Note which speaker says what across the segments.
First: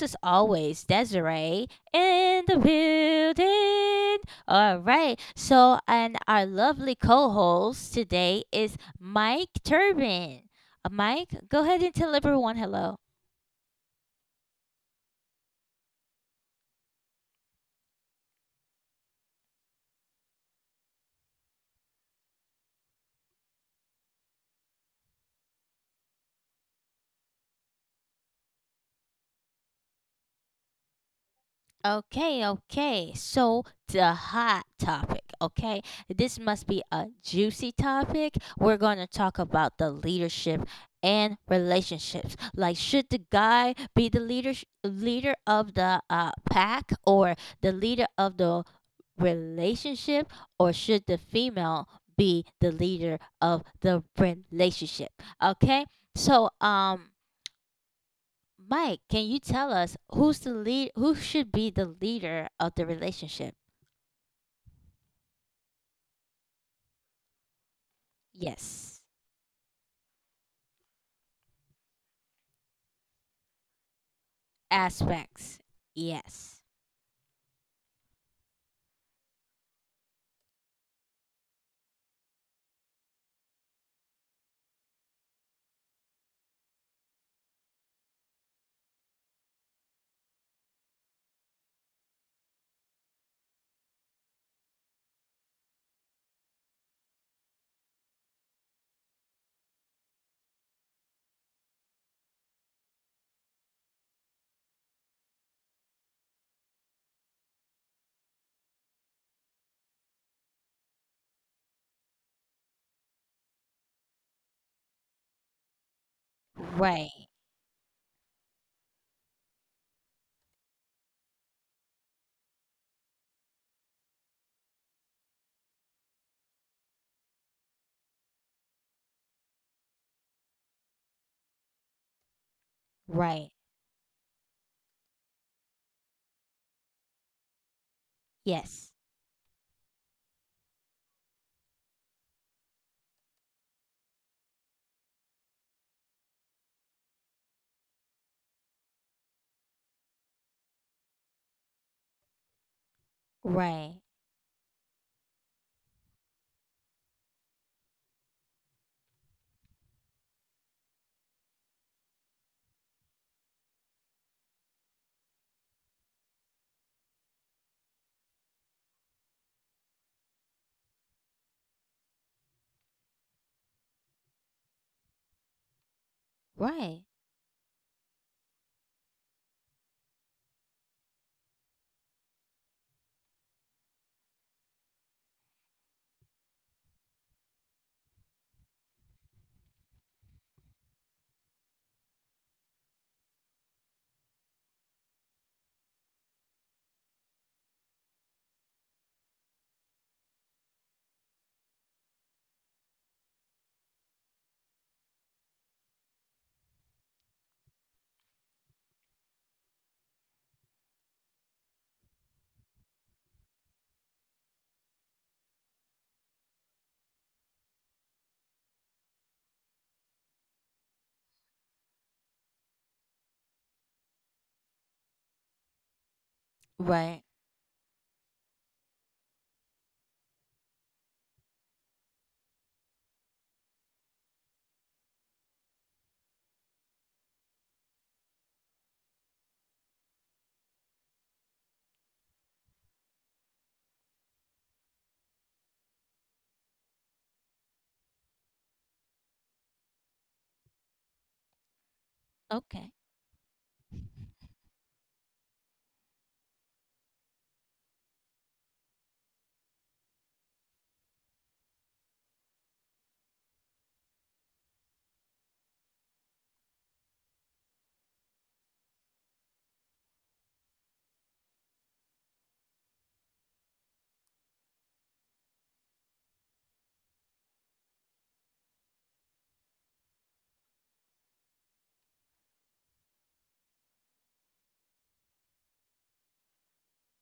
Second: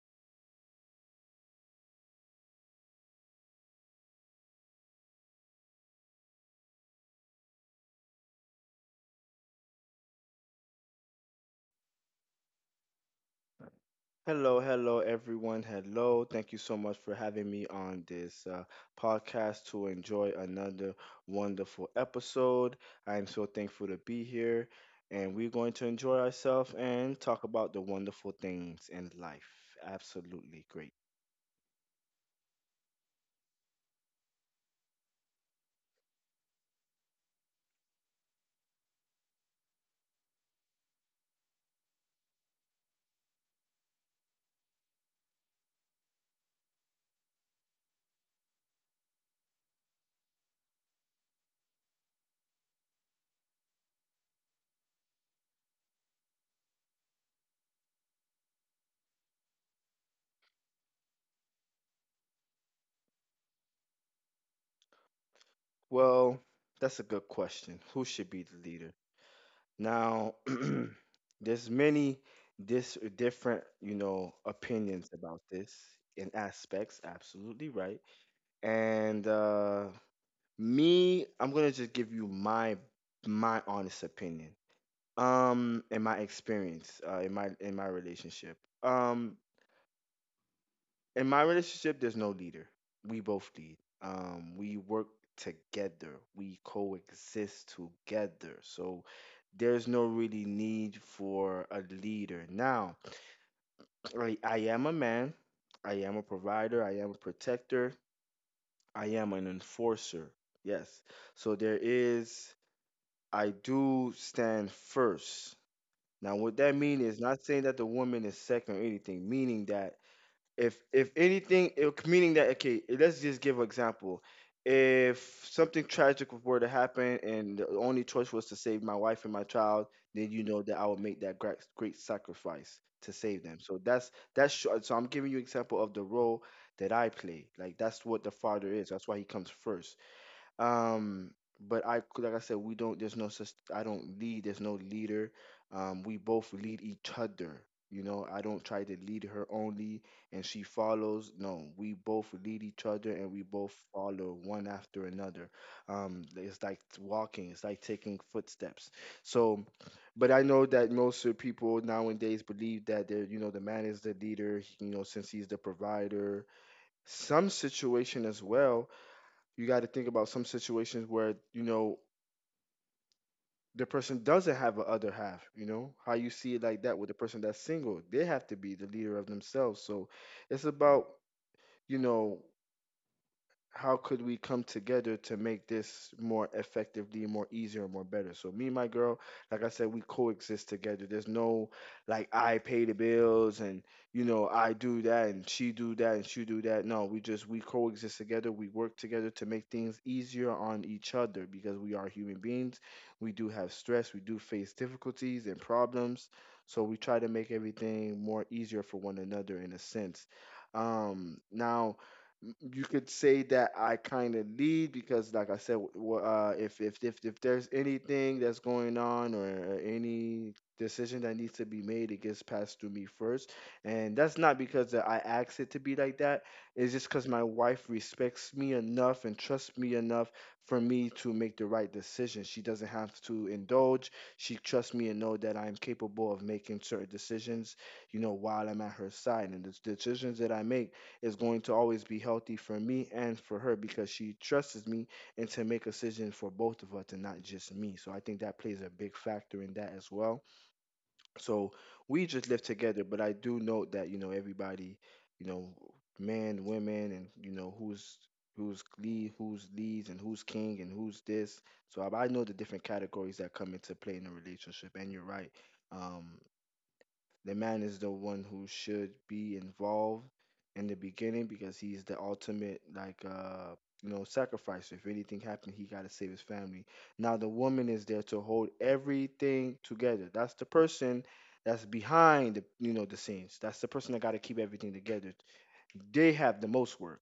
Speaker 1: is always Desiree in the building. All right, so and our lovely co-host today is Mike Turbin. Mike, go ahead and tell everyone hello.
Speaker 2: Hello, hello, everyone. Hello. Thank you so much for having me on this podcast to enjoy another wonderful episode. I am so thankful to be here, and we're going to enjoy ourselves and talk about the wonderful things in life. Absolutely great.
Speaker 1: Okay, okay. So the hot topic, okay? This must be a juicy topic. We're going to talk about the leadership and relationships. Like should the guy be the leader of the pack or the leader of the relationship, or should the female be the leader of the relationship? Okay? So Mike, can you tell us who should be the leader of the relationship?
Speaker 2: Well, that's a good question. Who should be the leader?
Speaker 1: Yes.
Speaker 2: Now, there's many this different, opinions about
Speaker 1: Aspects.
Speaker 2: this in
Speaker 1: Yes.
Speaker 2: aspects. Absolutely right. And me, I'm gonna just give you my honest opinion. In my experience, in my relationship. Um, in my relationship, there's no leader. We both lead. We work together. We coexist together. So there's no really need for a leader. Now, I am a man. I am a provider. I am a protector. I am an enforcer. Yes. So there is, I do stand first. Now, what that means is
Speaker 1: Right.
Speaker 2: not saying that the woman is second or anything, meaning that if anything, it, meaning that, okay, let's just give an example. If something tragic were to happen and the only choice was to save my wife and my child, then you know that I would make that great, great sacrifice to save
Speaker 1: Right.
Speaker 2: them. So so I'm giving you example of the role that I play. Like that's what the father is.
Speaker 1: Yes.
Speaker 2: That's why he comes first. Um, but I, like I said, we don't. There's no. I don't lead. There's no leader. We both lead each other. You know, I don't try to lead her only, and she follows. No, we both lead each other, and we both
Speaker 1: Right.
Speaker 2: follow one after another. It's like walking. It's like taking footsteps. So, but I know that most of people nowadays believe that they're, you know, the man is the leader. You know, since he's the provider. Some situation as well, you got to think about some situations where, you know, the person doesn't have a other half. You know how you see it like that.
Speaker 1: Right.
Speaker 2: With the person that's single, they have to be the leader of themselves. So it's about, you know, how could we come together to make this more effectively, more easier, and more better? So me and my girl, like I said, we coexist together. There's no like I pay the bills and, you know, I do that and she do that. No, we just we coexist together. We work together to make things easier on each other because we are human beings. We do have stress. We do face difficulties and problems. So we try to make everything more easier for one another in a sense. Now you could say that I kind of lead because, like I said, if there's anything that's going on or any decision that needs to be made, it gets passed through me first, and that's not because that I asked it to be like that. It's just
Speaker 1: Right.
Speaker 2: because my wife respects me enough and trusts me enough for me to make the right decision. She doesn't have to indulge. She trusts me and know that I'm capable of making certain decisions. You know, while I'm at her side, and the decisions that I make is going to always be healthy for me and for her because she trusts me and to make decisions for both of us and not just me. So I think that plays a big factor in that as well. So we just live
Speaker 1: Okay.
Speaker 2: together, but I do note that, you know, everybody, you know, men, women, and, you know, who's leads, and who's king, and who's this. So I know the different categories that come into play in a relationship. And you're right. Um, the man is the one who should be involved in the beginning because he's the ultimate like you know sacrifice. If anything happened, he got to save his family. Now the woman is there to hold everything together. That's the person that's behind the, you know, the scenes. That's the person that got to keep everything together. They have the most work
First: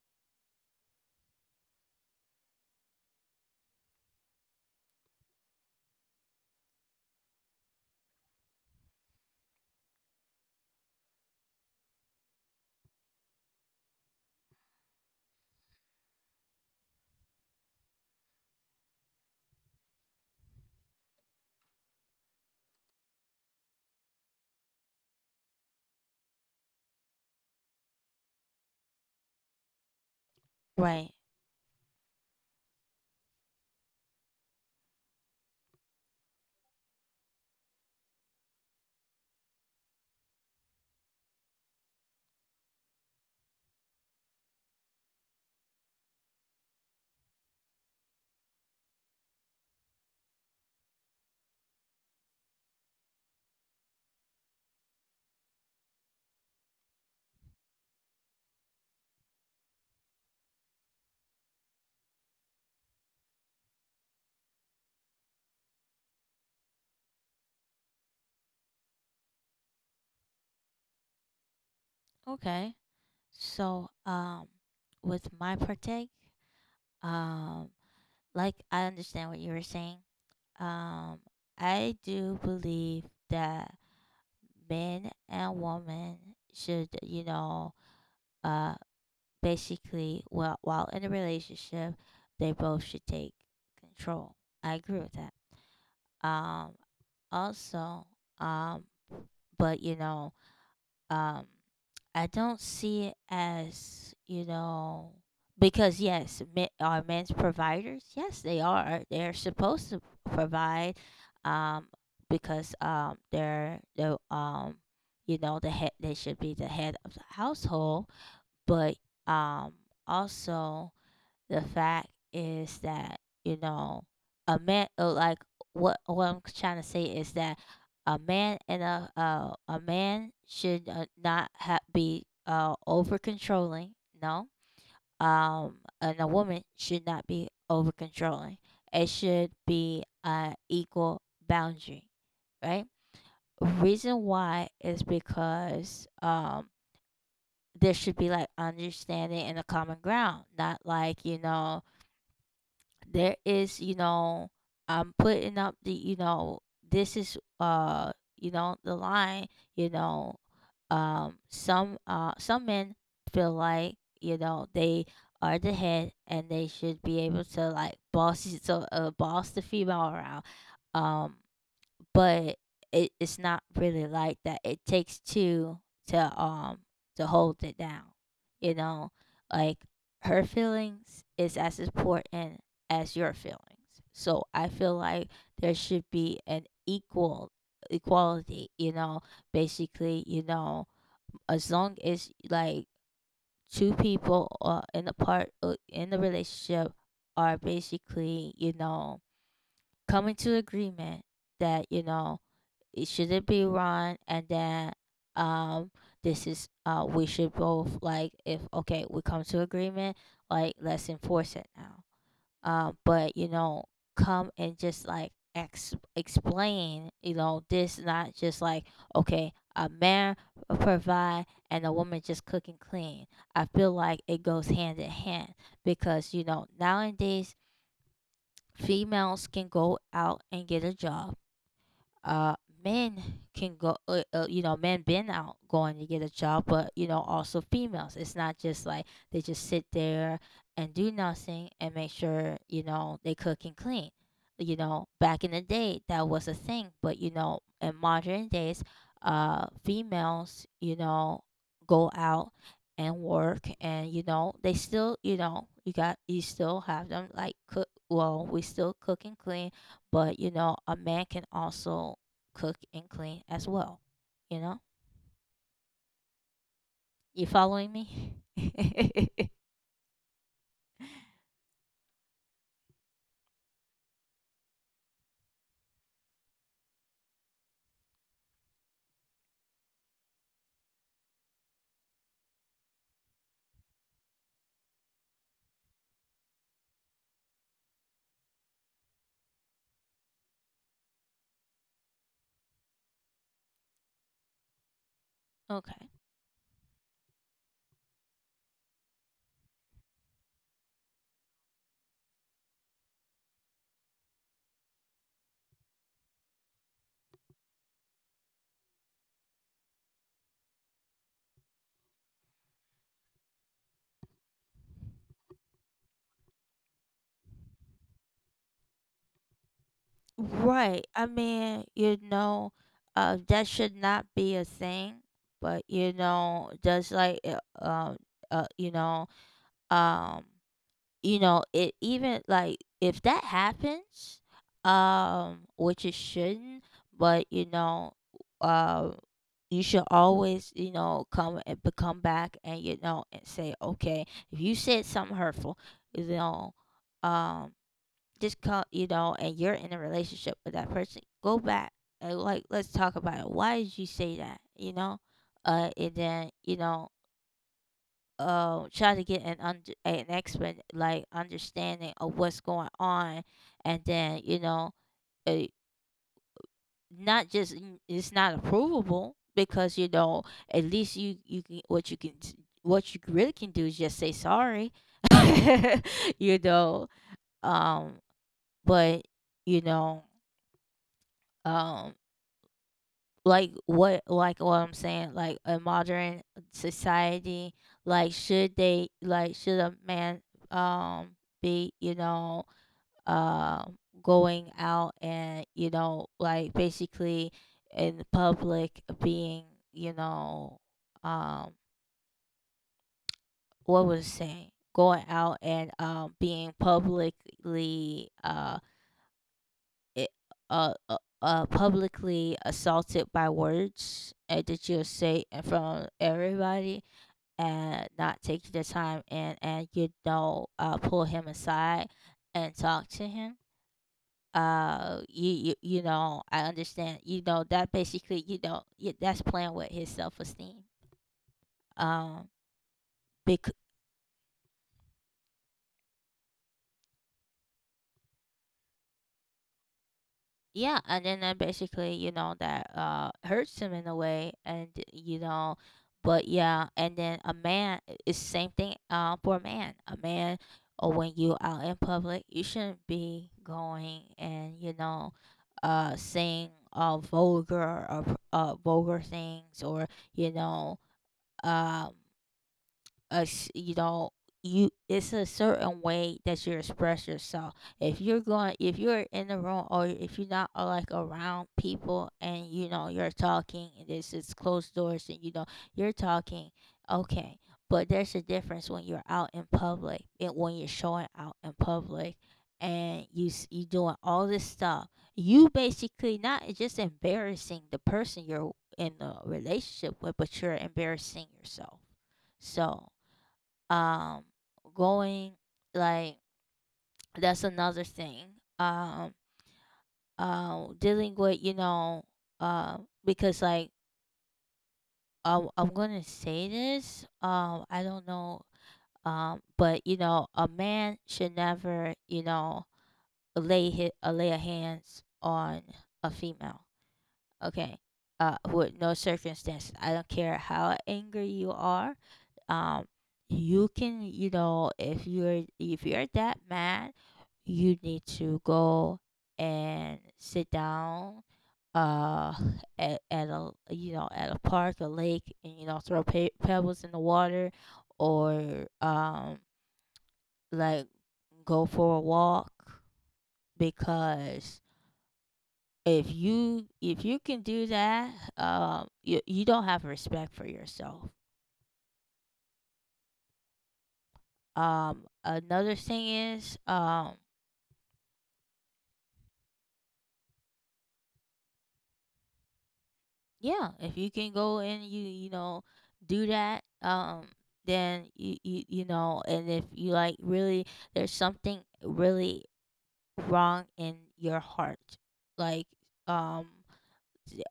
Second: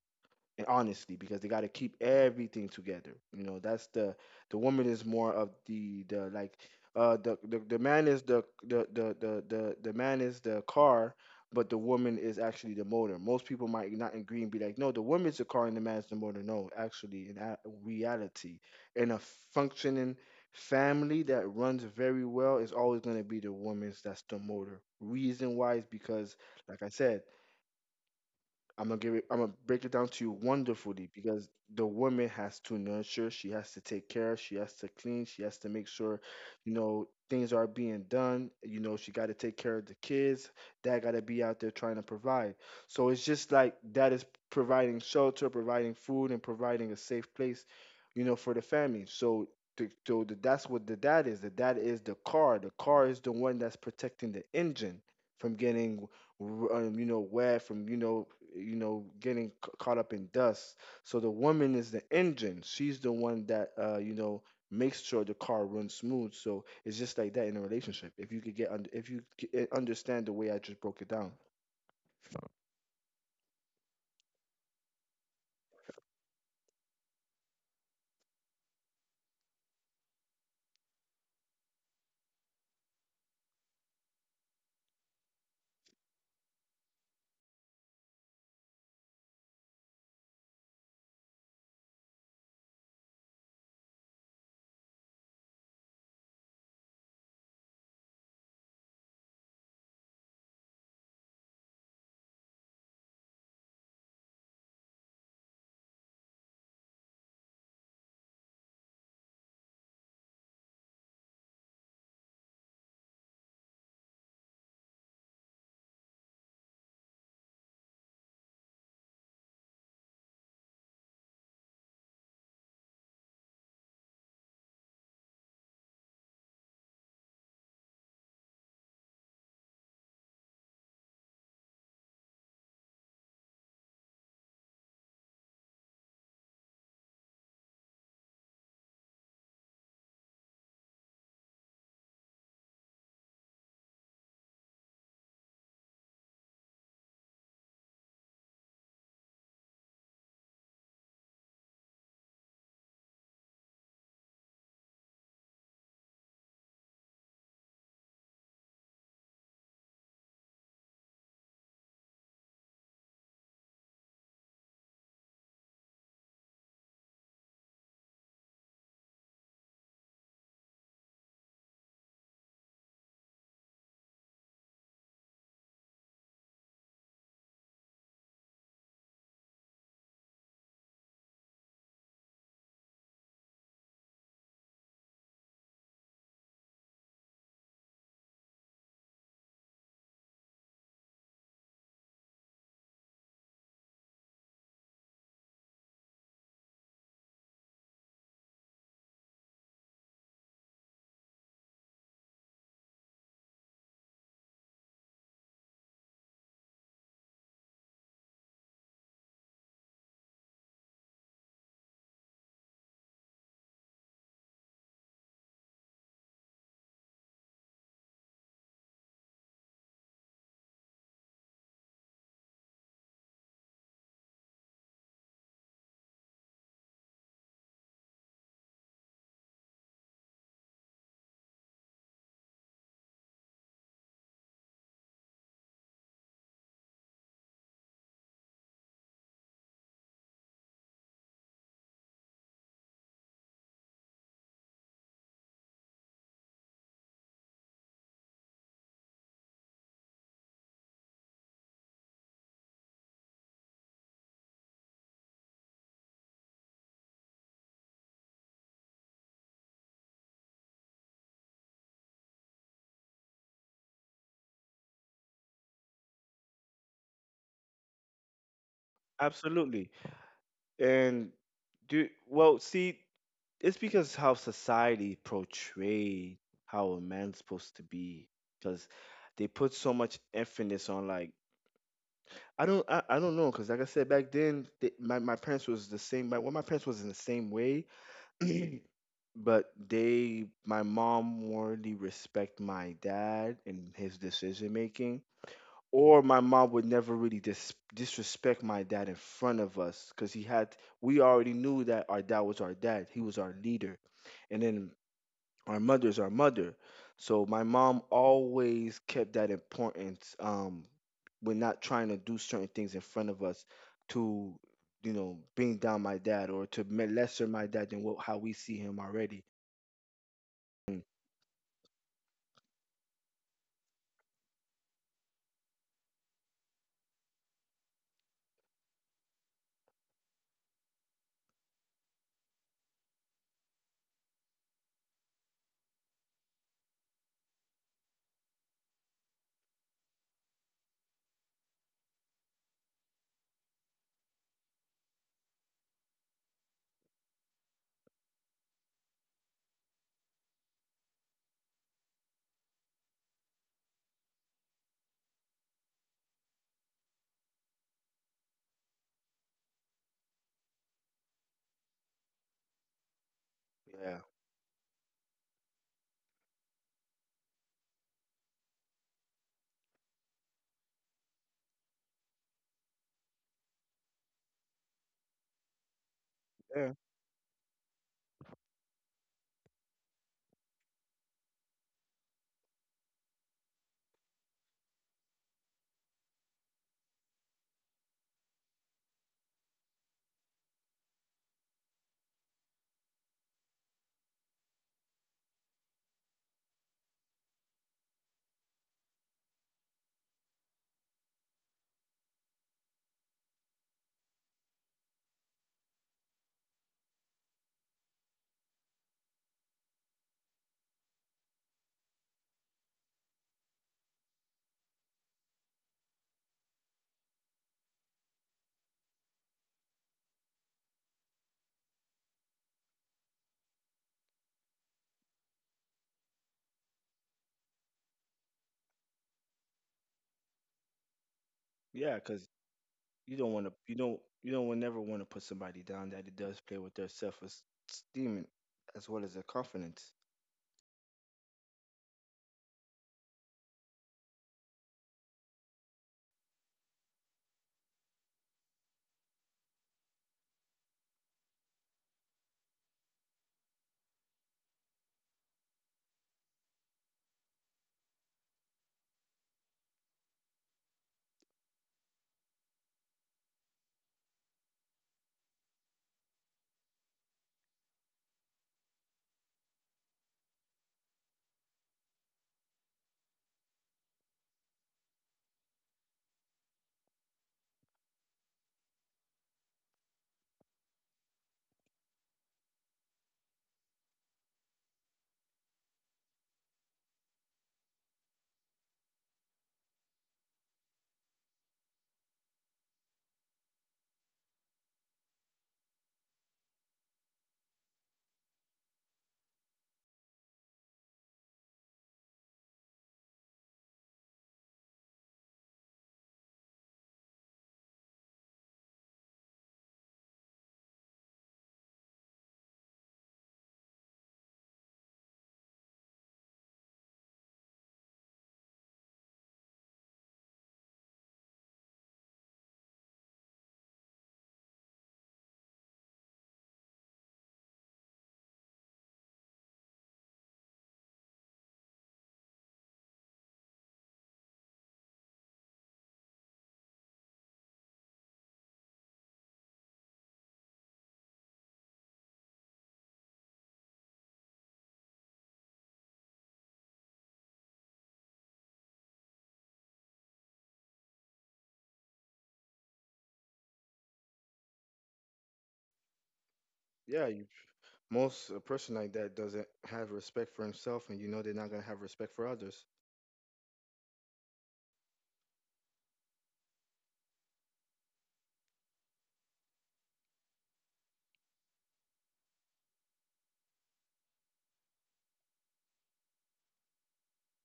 Speaker 2: and honestly because they got to keep everything together. You know, that's the woman is more of the man is the man is the car, but the woman is actually the motor. Most people might not agree and be like, no, the woman's the car and the man's the motor. No, actually, reality, in a functioning family that runs very well is always going to be the woman's that's the motor. Reason why is because, like I said, I'm gonna give it. I'm gonna break it down to you wonderfully
Speaker 1: Right.
Speaker 2: because the woman has to nurture. She has to take care. She has to clean. She has to make sure, you know, things are being done. You know, she got to take care of the kids. Dad got to be out there trying to provide. So it's just like that is providing shelter, providing food, and providing a safe place, you know, for the family. So. That's what the dad is. The dad is the car. The car is the one that's protecting the engine from getting you know, wet from, you know, getting caught up in dust. So the woman is the engine. She's the one that, you know, makes sure the car runs smooth. So it's just like that in a relationship. If you could get, under, if you c- eh, understand the way I just broke it down,
Speaker 1: Okay. So, with my partake, um, like I understand what you were saying. Um, I do believe that men and women should, you know, uh, basically, well, while in a relationship, they both should take control. I agree with that. Um, also, um, but you know, um, I don't see it as you know because yes, men, are men's providers? Yes, they are. They're supposed to provide, um, because they're the you know, the head. They should be the head of the household, but um, also the fact is that, you know, a man like what I'm trying to say is that a man and a man should not be over controlling, no. And a woman should not be over controlling. It should be an equal boundary, right? Reason why is because there should be like understanding and a common ground, not like, you know, there is you know I'm putting up the you know this is you know the line you know some men feel like you know they are the head and they should be able to like boss so boss the female around um but it's not really like that. It takes two to um to hold it down. You know, like her feelings is as important as your feelings. So I feel like there should be an equality, you know, basically, you know, as long as like two people in the part in the relationship are basically, you know, coming to agreement that, you know, it shouldn't be run, and then um this is we should both like if okay we come to agreement like let's enforce it now. But you know come and just like explain you know this not just like okay a man provide and a woman just cook and clean. I feel like it goes hand in hand because you know nowadays females can go out and get a job, uh, men can go, you know, men been out going to get a job, but you know, also females. It's not just like they just sit there and do nothing and make sure you know they cook and clean. You know, back in the day that was a thing, but you know, in modern days, females, you know, go out and work, and you know they still you know you got you still have them like cook, well we still cook and clean, but you know, a man can also cook and clean as well. You know, you following me?
Speaker 2: absolutely. And do well. See, it's because how society portrayed how a man's supposed to be, because they put so much emphasis on like I don't know because, like I said, back then my parents was the same. My parents was in the same way but they, my mom more really respect my dad and his decision making,
Speaker 1: Okay.
Speaker 2: or my mom would never really disrespect my dad in front of us because he had, we already knew that our dad was our dad, he was our leader. And then our mother is our mother. So my mom always kept that importance, when not trying to do certain things in front of us to, you know, bring down my dad or to lesser my dad than what, how we see him already. Mm.
Speaker 1: Right. I mean, you know, that should not be a thing, but you know, just like, um, uh, you know, um, you know, it even like if that happens, which it shouldn't, but you know, uh, you should always, you know, come and but come back and you know and say, okay, if you said something hurtful, you know, um, just come, you know, and you're in a relationship with that person, go back and like let's talk about it. Why did you say that? You know, and then you know, try to get an expert like understanding of what's going on, and
Speaker 2: Yeah,
Speaker 1: then you know uh not just it's not approvable because you know at least you can what you really can do is just say sorry. You
Speaker 2: yeah,
Speaker 1: know, um but you know um like what I'm saying, like a modern society, like should they like should a man um be, you know, going out and, you know, like basically in the public being, you know, um what was it saying? Going out and being publicly it, publicly assaulted by words that you'll say in front of everybody and not take the time and you know, pull him aside and talk to him. You know, I understand. You know that basically, you know, yeah, that's playing with his self esteem.
Speaker 2: yeah.
Speaker 1: Um,
Speaker 2: Because
Speaker 1: because
Speaker 2: you don't never want to put somebody down that it does play with their self-esteem and as well as their confidence.
Speaker 1: Yeah, and then basically, you know, that hurts him in a way, and you know, but yeah, and then a man is same thing for a man. A man, or when you out in public, you shouldn't be going and you know, saying vulgar or vulgar things or you know um us you know you it's a certain way that you express yourself. If you're going if you're in the room or if you're not like around people and you know you're talking and this is closed doors and you know you're talking, okay, but there's a difference when you're out in public and when you're showing out in public and you doing all this stuff. You basically not just embarrassing the person you're in a relationship with, but you're embarrassing yourself. So um going like that's another thing. um dealing with you know uh because like I'm gonna say this I don't know, but you know a man should never you know lay a hands on a female. Okay. With no circumstances. I don't care how angry you are. Um, you can, you know, if you're that mad, you need to go and sit down uh at a you know at a park a lake and you know throw pebbles in the water, or like go for a walk, because if you can do that you, you don't have respect for yourself. Another thing is
Speaker 2: Yeah, you, most a person like that doesn't have respect for himself, and you know they're not gonna have respect for others.
Speaker 1: yeah, if you can go and you know do that, then you know, and if you like really there's something really wrong in your heart like um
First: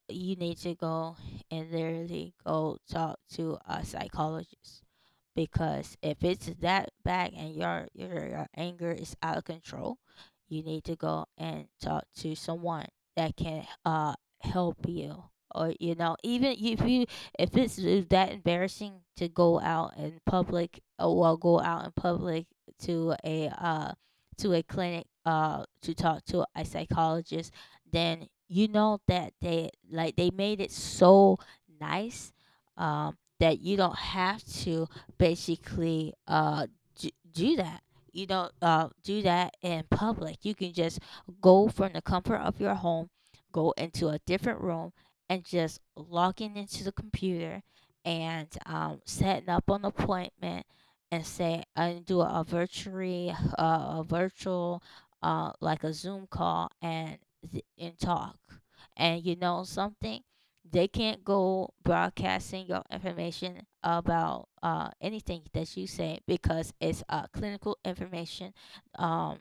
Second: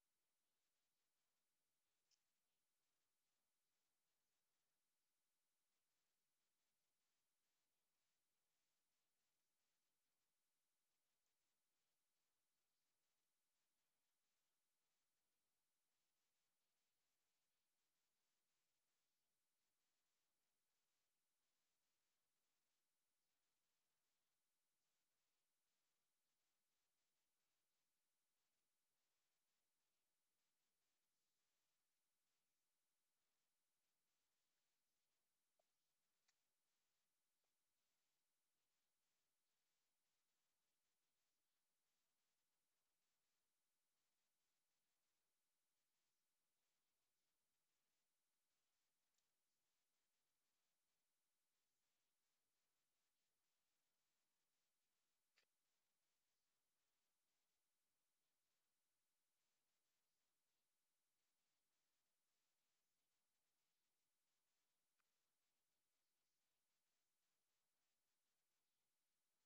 Speaker 1: you need to go and literally go talk to a psychologist, because if it's that bad and your anger is out of control, you need to go and talk to someone that can help you. Or you know, even if you if it's that embarrassing to go out in public, or well, go out in public to a uh to a clinic to talk to a psychologist, then you know that they like they made it so nice that you don't have to basically do that. You don't do that in public, you can just go from the comfort of your home, go into a different room, and just logging into the computer and setting up an appointment and say and do a virtual uh, a virtual like a zoom call and talk. And you know something, they can't go broadcasting your information about anything that you say because it's clinical information. Um,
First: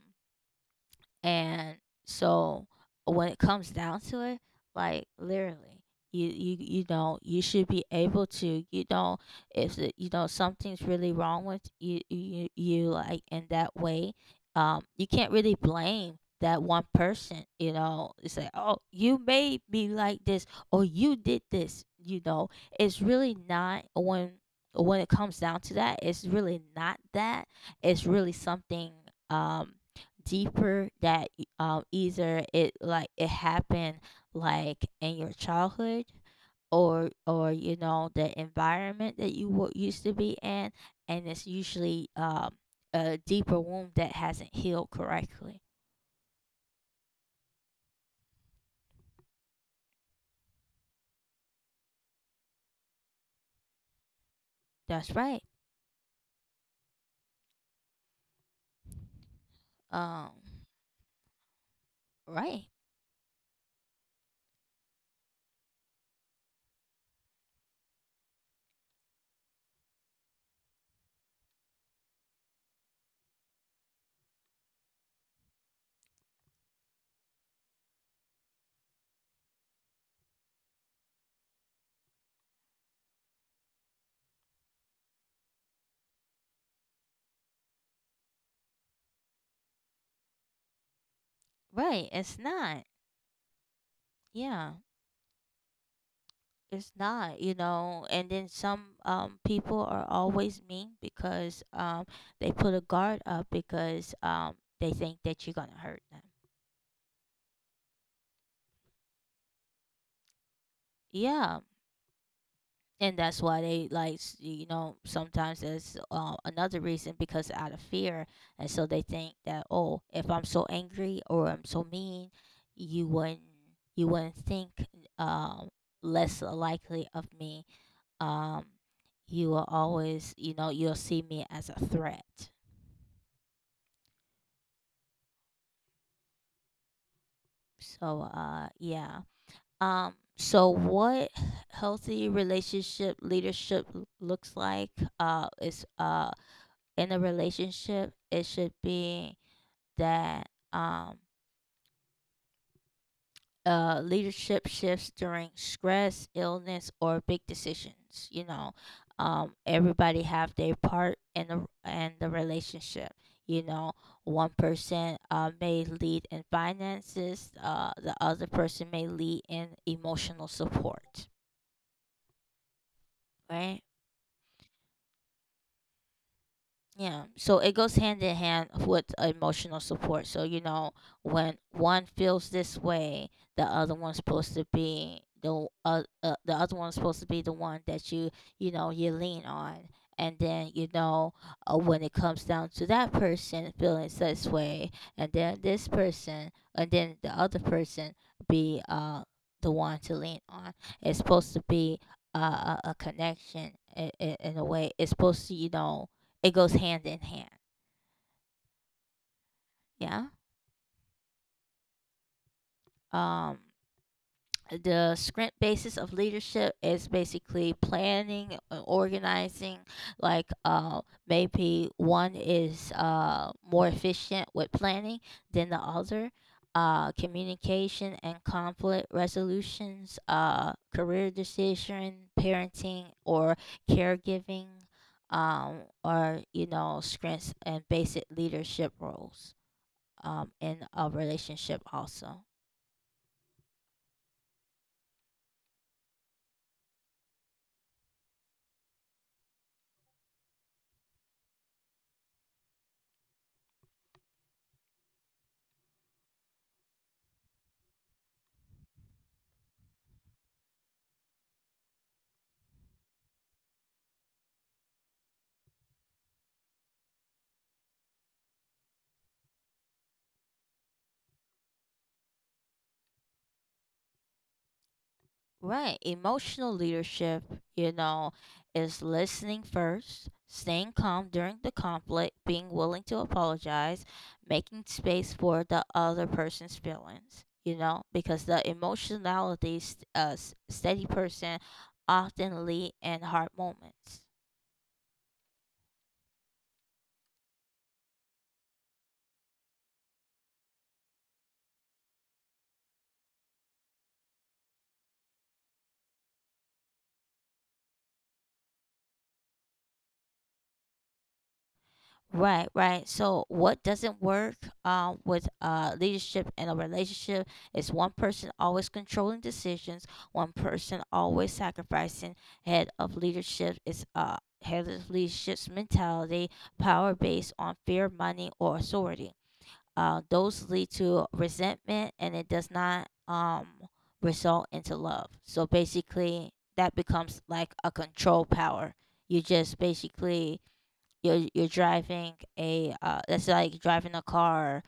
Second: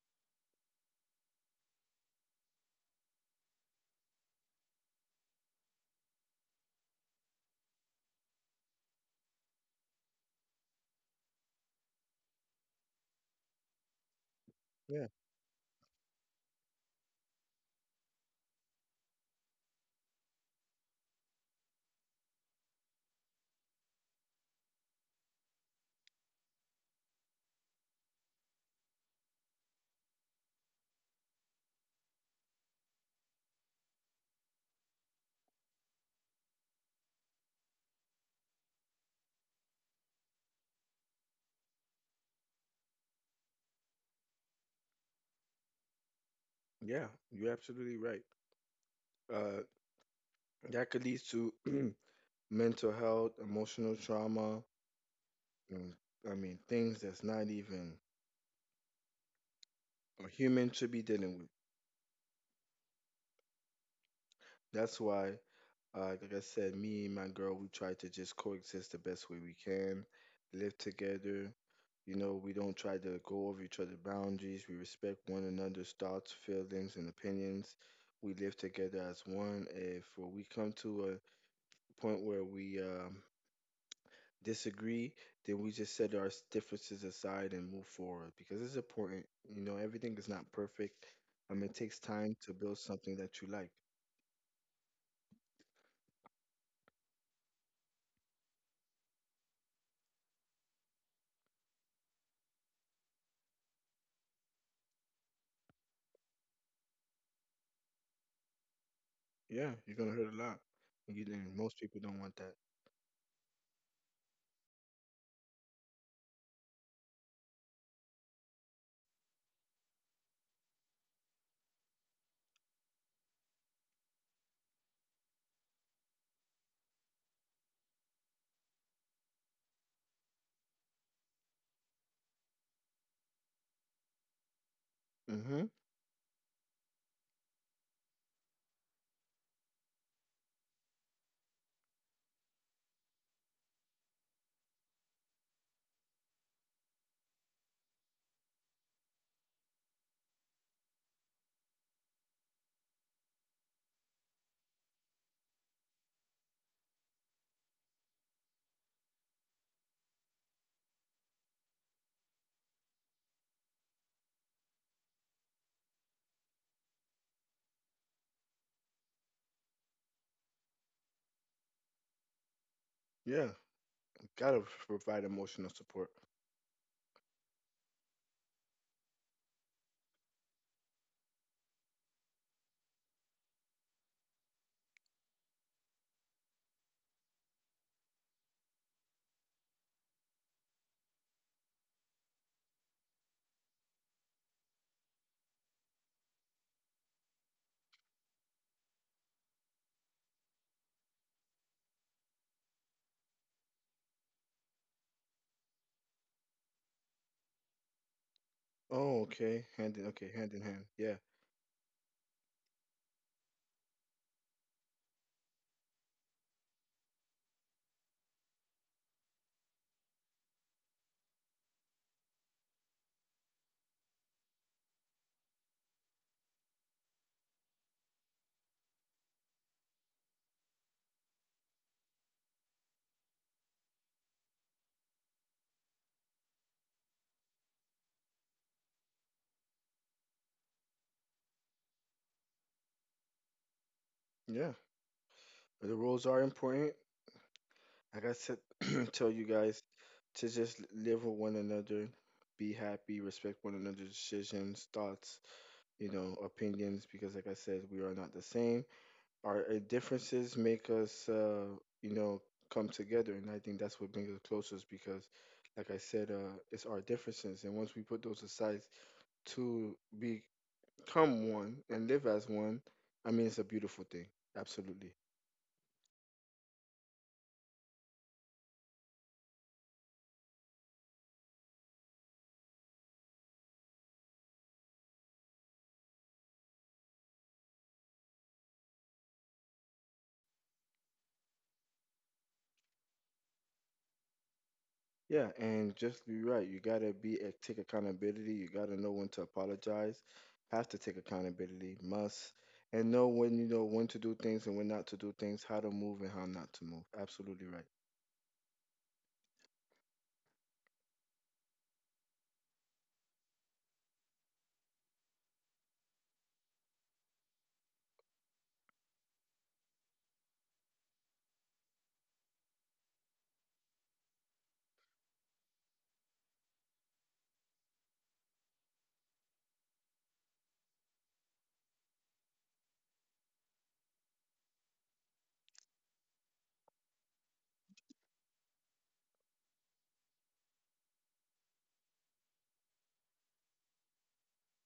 Speaker 1: and so when it comes down to it, like literally, you know you should be able to you know if you know something's really wrong with you you you like in that way,
Speaker 2: Yeah.
Speaker 1: you can't really blame that one person. You know, it's like oh you made me like this or you did this. You know, it's really not when when it comes down to that, it's really not that. It's really something Um, deeper that either it like it happened like in your childhood or you know the environment that you were used to be in, and it's usually a deeper wound that hasn't healed correctly.
Speaker 2: Yeah, you're absolutely right. Uh, that could lead to mental health, emotional trauma,
Speaker 1: That's right.
Speaker 2: and I mean, things that's not even a
Speaker 1: Um
Speaker 2: human should be dealing with.
Speaker 1: right.
Speaker 2: That's why, like I said, me and my girl, we try to just coexist the best way we can, live together. You know, we don't try to go over each other's boundaries. We respect one another's thoughts, feelings, and opinions. We live together as one. If we come to a point where we disagree, then we just set our differences aside and move forward because it's important. You know, everything is not perfect. I mean, it takes
Speaker 1: Right.
Speaker 2: time
Speaker 1: It's
Speaker 2: to build
Speaker 1: not.
Speaker 2: something that you like.
Speaker 1: Yeah. It's not, you know, and then some people are always mean because they put a guard up because they think that you're gonna hurt them.
Speaker 2: Yeah, you're gonna hurt a lot. And You and
Speaker 1: Yeah,
Speaker 2: most people don't want that.
Speaker 1: and that's why they like you know sometimes that's another reason, because out of fear, and so they think that oh if I'm so angry or I'm so mean, you wouldn't think um less likely of me. Um, you will always you know you'll see me as a threat.
Speaker 2: Mm-hmm.
Speaker 1: So yeah. So what healthy relationship leadership looks like is in a relationship, it should be that um, leadership shifts during stress, illness, or big decisions. You know, everybody have their part in the relationship. You know, one person may lead in finances, the other person may lead in emotional support.
Speaker 2: Yeah,
Speaker 1: Right.
Speaker 2: we gotta provide emotional support.
Speaker 1: Yeah, so it goes hand in hand with emotional support. So, you know, when one feels this way, the other one's supposed to be the other one's supposed to be the one that you lean on. And then, you know, when it comes down to that person feeling this way, and then this person, and then the other person be the one to lean on. It's supposed to be a connection in a way. It's supposed to, you know, it goes hand in hand.
Speaker 2: Oh, okay.
Speaker 1: Yeah.
Speaker 2: Hand in hand. Yeah,
Speaker 1: Um, the sprint basis of leadership is basically planning and organizing like maybe one is more efficient with planning than the other, communication and conflict resolutions, career decision parenting or caregiving, um, or you know strengths and basic leadership roles, in a relationship also.
Speaker 2: yeah. The roles are important. Like I said, tell you guys to just live with one another, be happy, respect one another's decisions, thoughts, you know, opinions because, like I said, we are not the same. Our differences make us, you know, come together, and I think that's what brings us closest because, like I said, it's our differences, and once we put those aside to become one and live as one, I mean, it's a beautiful thing. Absolutely.
Speaker 1: Right. Emotional leadership, you know, is listening first, staying calm during the conflict, being willing to apologize, making space for the other person's feelings, you know, because the emotionality, steady person often lead in hard moments.
Speaker 2: Yeah, and just be right. You gotta be take accountability. You gotta know when to apologize. Have to take accountability. Must and know when, you know, when to do things and when not to do things. How to move and how not to move. Absolutely right.
Speaker 1: Right, right. So what doesn't work with leadership in a relationship is one person always controlling decisions, one person always sacrificing. Head of leadership is head of leadership's mentality, power based on fear, money, or authority. Those lead to resentment, and it does not result into love. So basically, that becomes like a control power. You just basically you're driving a that's like driving a car,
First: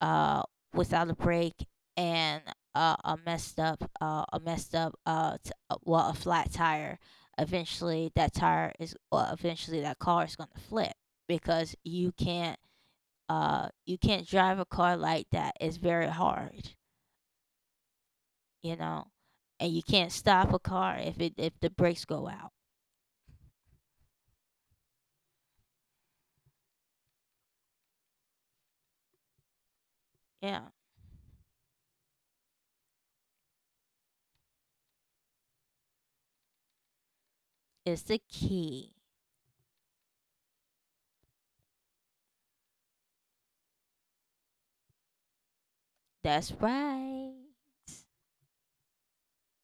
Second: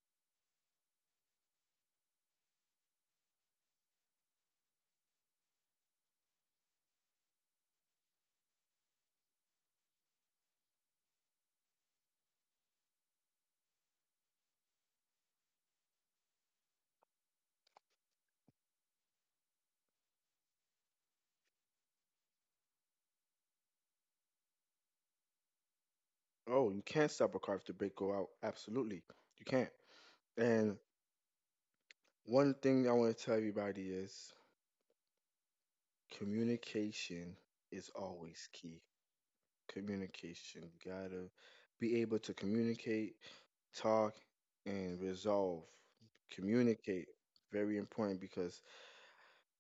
Speaker 1: uh, without a brake and a messed up well a flat tire. Eventually, that tire is well, eventually that car is going to flip because you can't drive a car like that. It's very hard, you know, and you can't stop a car if it if the brakes go out.
Speaker 2: Oh, you can't stop a car if the brake go out. Absolutely, you can't.
Speaker 1: Yeah,
Speaker 2: And one thing I want to tell everybody is communication is
Speaker 1: it's the
Speaker 2: always key.
Speaker 1: key.
Speaker 2: Communication. You gotta be able to communicate, talk, and resolve,
Speaker 1: That's
Speaker 2: communicate.
Speaker 1: right.
Speaker 2: Very important, because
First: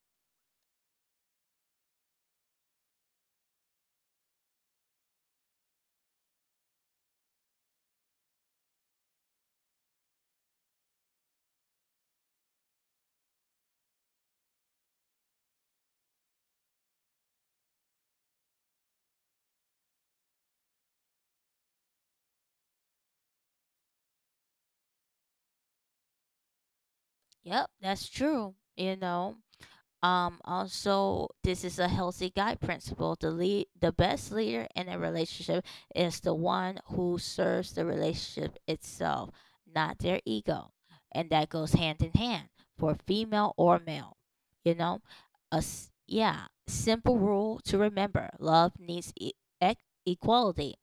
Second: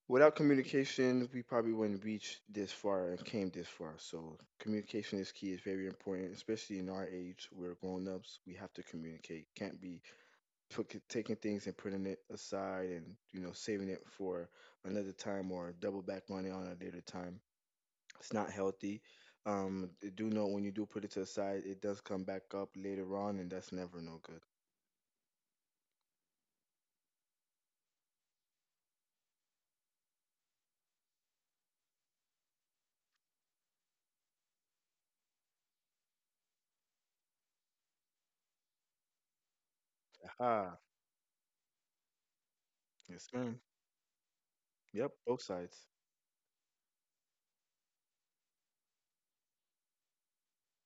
Speaker 2: without communication we probably wouldn't reach this far and came this far. So communication is key. It's very important, especially in our age. We're grown-ups. We have to communicate. Can't be taking things and putting it aside and saving it for another time or double back on it on a later time. It's not healthy. Do know, when you do put it to the side, it does come back up later on, and that's never no good.
Speaker 1: Yep, that's true. You know, also this is a healthy guide principle. The best leader in a relationship is the one who serves the relationship itself, not their ego,
Speaker 2: Aha.
Speaker 1: and that goes hand in hand for
Speaker 2: Yes,
Speaker 1: female
Speaker 2: ma'am.
Speaker 1: or male. You know,
Speaker 2: Yep, both sides.
Speaker 1: yeah, simple rule to remember: love needs ec- equality,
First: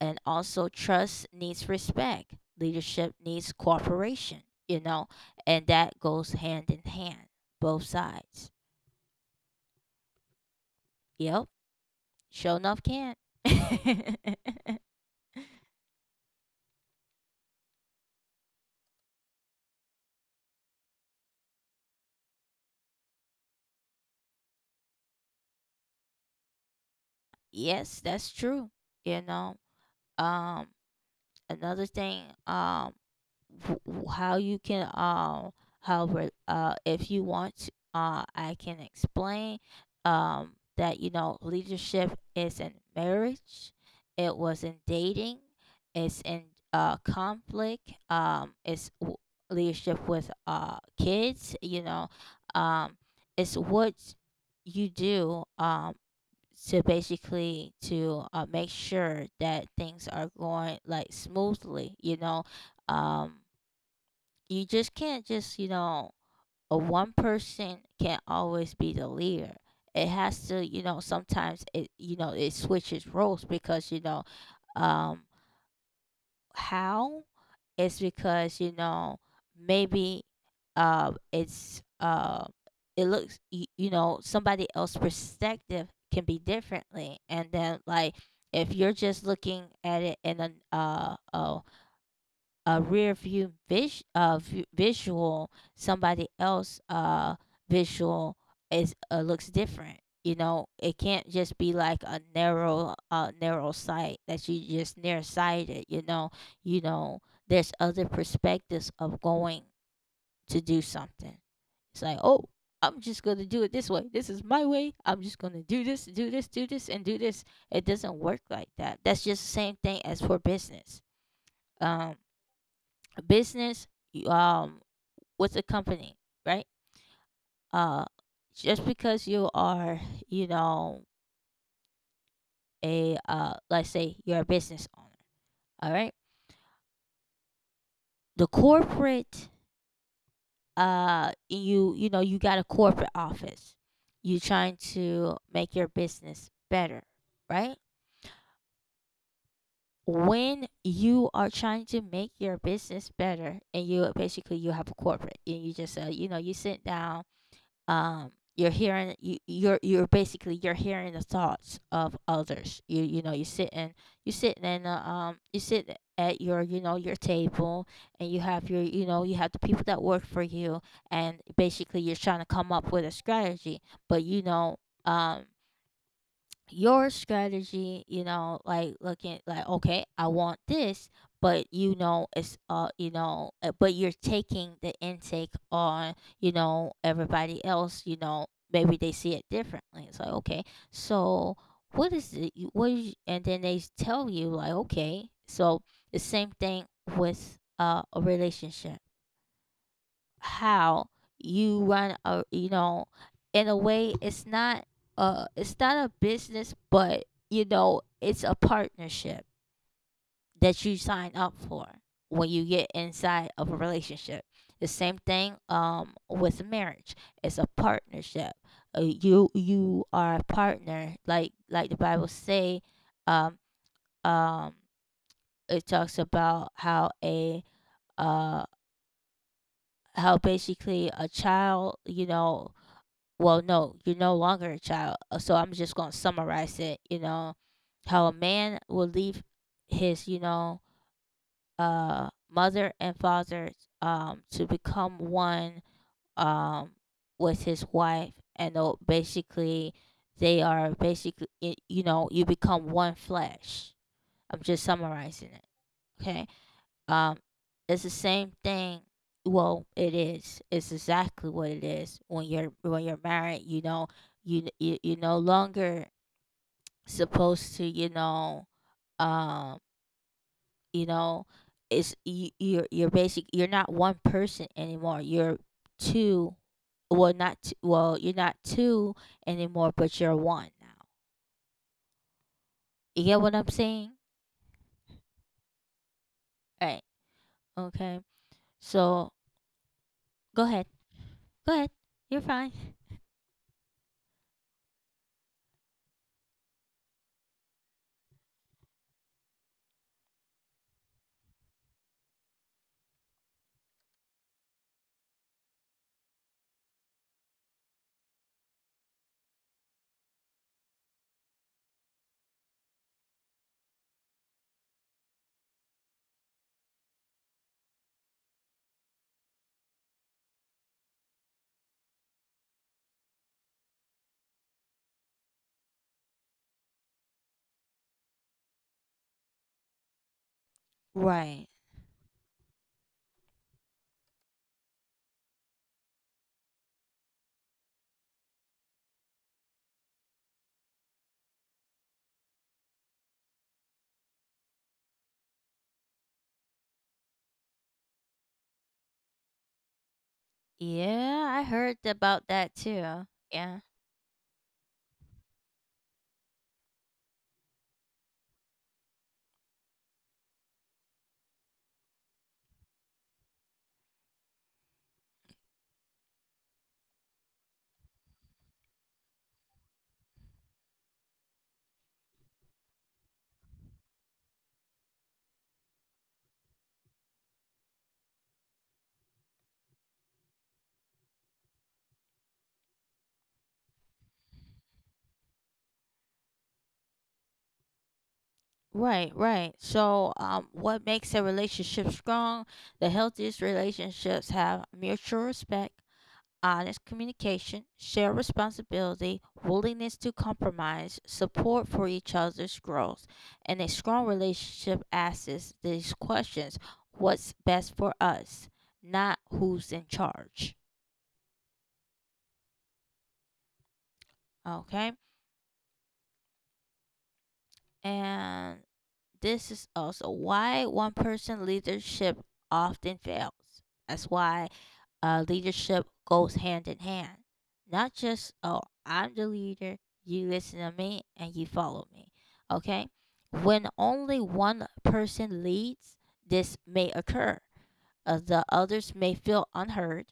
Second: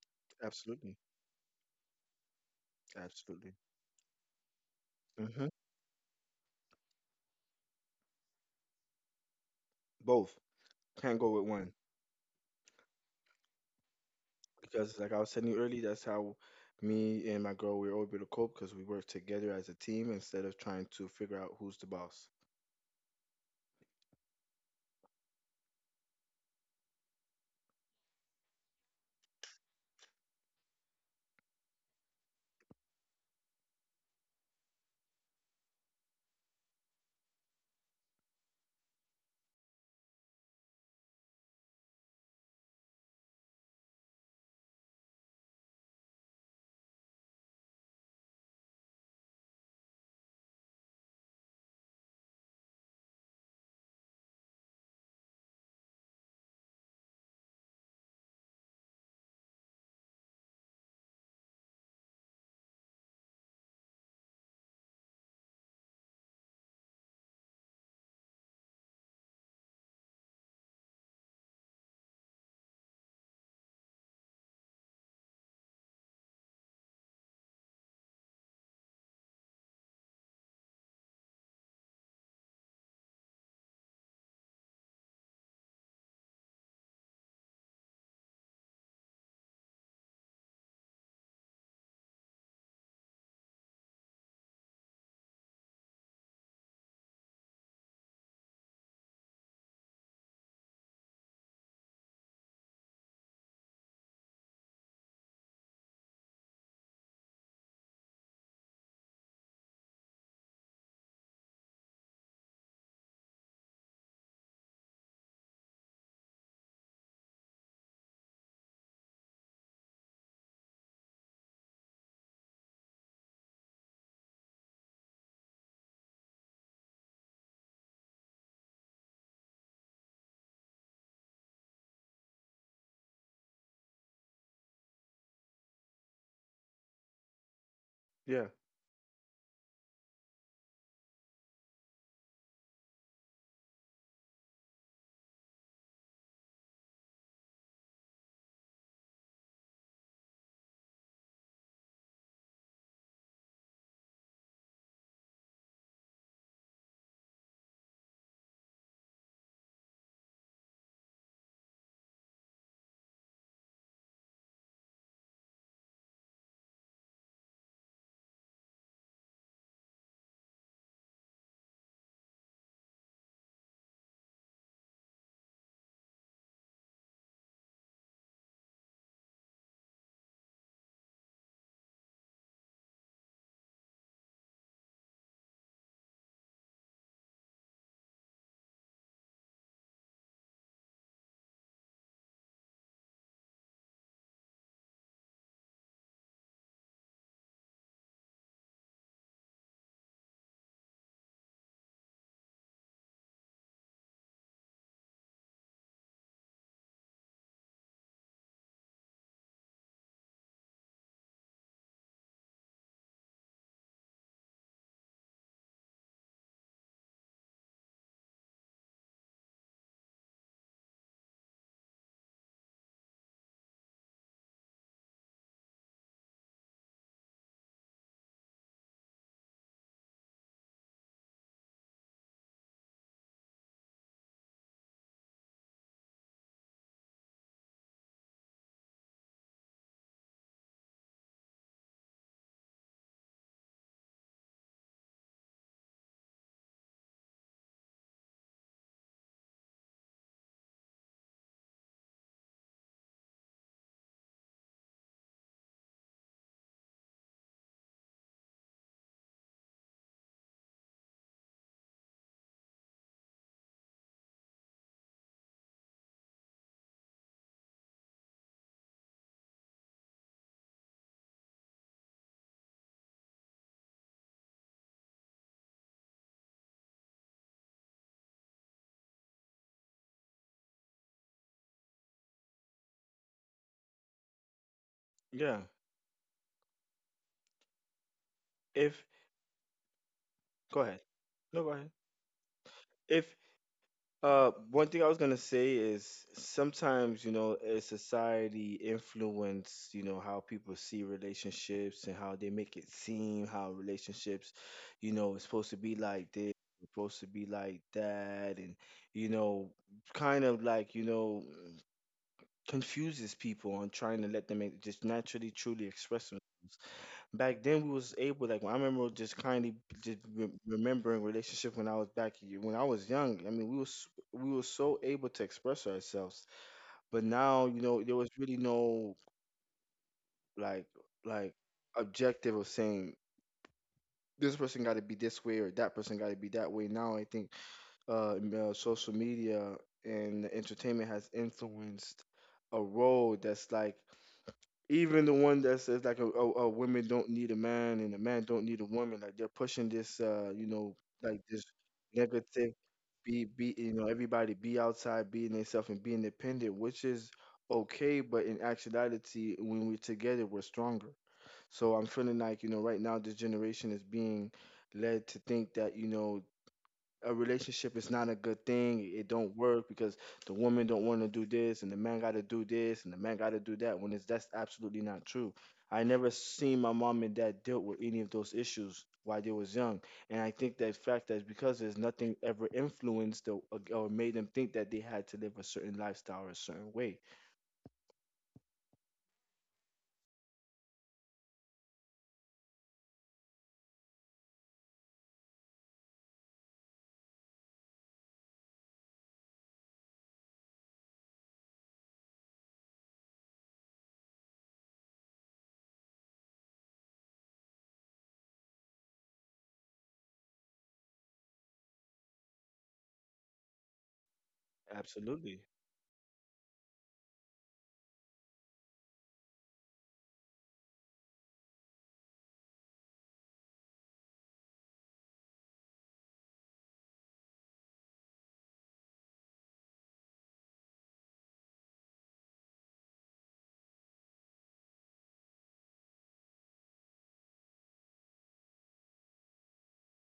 Speaker 1: and also
Speaker 2: Absolutely.
Speaker 1: trust needs respect, leadership needs
Speaker 2: Absolutely.
Speaker 1: cooperation, you know,
Speaker 2: Hmm.
Speaker 1: and that goes hand in hand, both sides.
Speaker 2: Both. Can't go
Speaker 1: Yep,
Speaker 2: with one.
Speaker 1: sure enough can.
Speaker 2: Because, like I was telling you earlier, that's how me and my girl, we were able to cope because we work together as a team instead of trying to figure out who's the boss.
Speaker 1: Yes, that's true. You know, um another thing, how you can, if you want to, I can explain that you know leadership is in marriage, it was in dating, it's in conflict, leadership with kids, you know. um it's what you do, to basically to make sure that things are going like smoothly, you know. um you just can't just, you know, a one person can't always be the leader. It has to, you know, sometimes it, you know, it switches roles because, you know, um how, it's because, you know, maybe uh it's uh it looks, you know, somebody else's perspective can be differently. And then like, if you're just looking at it in uh, a a rear view visual, somebody else, visual, is looks different. You know, it can't just be like a narrow, narrow sight that you just nearsighted. You know, there's other perspectives of going to do something. It's like, oh, I'm just gonna do it this way. This is my way. I'm just gonna do this, do this, do this, and do this. It doesn't work like that. That's just the same thing as for business. Um, business, you, um, with a company, right? Uh, just because you are, you know, a let's say you're a business owner, all right? The
Speaker 2: Yeah.
Speaker 1: corporate, you, you know, you got a corporate office. You trying to make your business better, right? When you are trying to make your business better, and you basically you have a corporate, and you just you know, you sit down, um you're hearing, you're basically you're hearing the thoughts of others, you know you sit in, you sit in a, you sit at your, you know, your table, and you have your, you know, you have the people that work for you, and basically you're trying to come up with a strategy. But you know, um your strategy, you know, like looking like, okay, I want this, but you know but you're taking the intake on, you know, everybody else, you know, maybe they see it differently. It's like, okay, so what is it, and then tell you like, okay. So the same thing with a relationship, how you run a, you know, in a way it's not a business, but you know it's a partnership that you sign up for when you get inside of a relationship. The same thing with marriage, it's a partnership. You, you are a partner, like the bible say. um um it talks about how a uh how basically a child, you know, well, no, you're no longer a child. So I'm just going to summarize it, you know, how a man will leave his, you know, mother and father, to become one, um with his wife, and they'll basically, they are basically, you know, you become one flesh. I'm just summarizing it. Okay? Um, it's the same thing. Well, it is. It's exactly what it is. When you're, when you're married, you know, you you're no longer supposed to. Um, you know, you're basic. You're not one person anymore. You're two. Well, not two, well. You're not two anymore, but you're one now. You get what I'm saying?
Speaker 2: Yeah.
Speaker 1: Right. Okay.
Speaker 2: If,
Speaker 1: So go
Speaker 2: go
Speaker 1: ahead.
Speaker 2: ahead. No, go
Speaker 1: Go ahead.
Speaker 2: ahead.
Speaker 1: You're fine.
Speaker 2: If one thing I was gonna say is sometimes, you know, as society influence, you know, how people see relationships and how they make it seem how relationships, you know, is supposed to be like this, supposed to be like that, and you know, kind of like, you know, confuses people on trying to let them just naturally, truly express themselves. Back then we was able, like I remember just kindly just remembering relationship when I was back, when I was young. I mean, we were so able to express ourselves, but now you know there was really no like, like
Speaker 1: Right.
Speaker 2: objective of saying this person got to be this way or that person got to be that way. Now I think social media and entertainment has influenced a role that's like, even the one that says, like a woman don't need a man and a man don't need a woman. Like, they're pushing this, uh, you know, like
Speaker 1: Yeah, I
Speaker 2: this
Speaker 1: heard about
Speaker 2: negative,
Speaker 1: that too.
Speaker 2: be
Speaker 1: Yeah.
Speaker 2: you know, everybody be outside being themselves and be independent, which is okay, but in actuality, when we're together, we're stronger. So I'm feeling like, you know, right now this generation is being led to think that, you know, a relationship is not a good thing. It don't work because the woman don't want to do this and the man got to do this and the man got to do that, when it's, that's absolutely not true. I never seen my mom and dad dealt with any of those issues while they was young. And I think that fact that because there's nothing ever influenced or made them think that they had to live a certain lifestyle or a certain way.
Speaker 1: Right, right. So, what makes a relationship strong? The healthiest relationships have mutual respect, honest communication, shared responsibility, willingness to compromise, support for each other's growth. And a strong relationship asks these questions: what's best for us? Not who's in charge. Okay?
Speaker 2: Absolutely.
Speaker 1: And this is also why one person leadership often fails. That's why leadership goes hand in hand. Not just, oh, I'm the leader, you listen to me, and you follow me. Okay? When only one person leads, this may occur. The others may feel unheard,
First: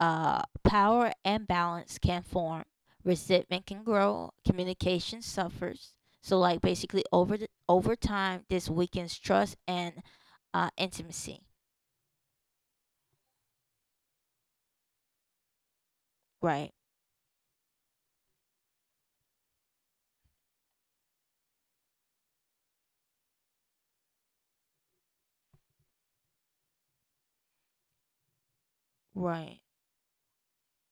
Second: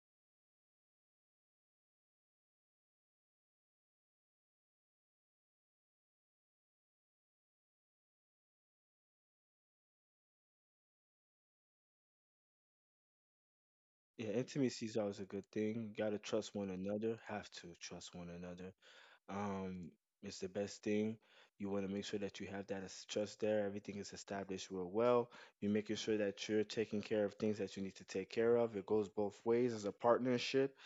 Speaker 1: power and balance can form. Resentment can grow. Communication suffers. So, like basically over over time, this weakens trust and intimacy.
Speaker 2: Yeah, intimacy is always a good thing. You gotta trust
Speaker 1: Right.
Speaker 2: one another. Have to trust one another. Um, it's the best thing. You want to make sure that you have that trust there. Everything is established real well. You're making sure that you're taking care of things that you need to take care of. It goes both
Speaker 1: Right.
Speaker 2: ways as a partnership.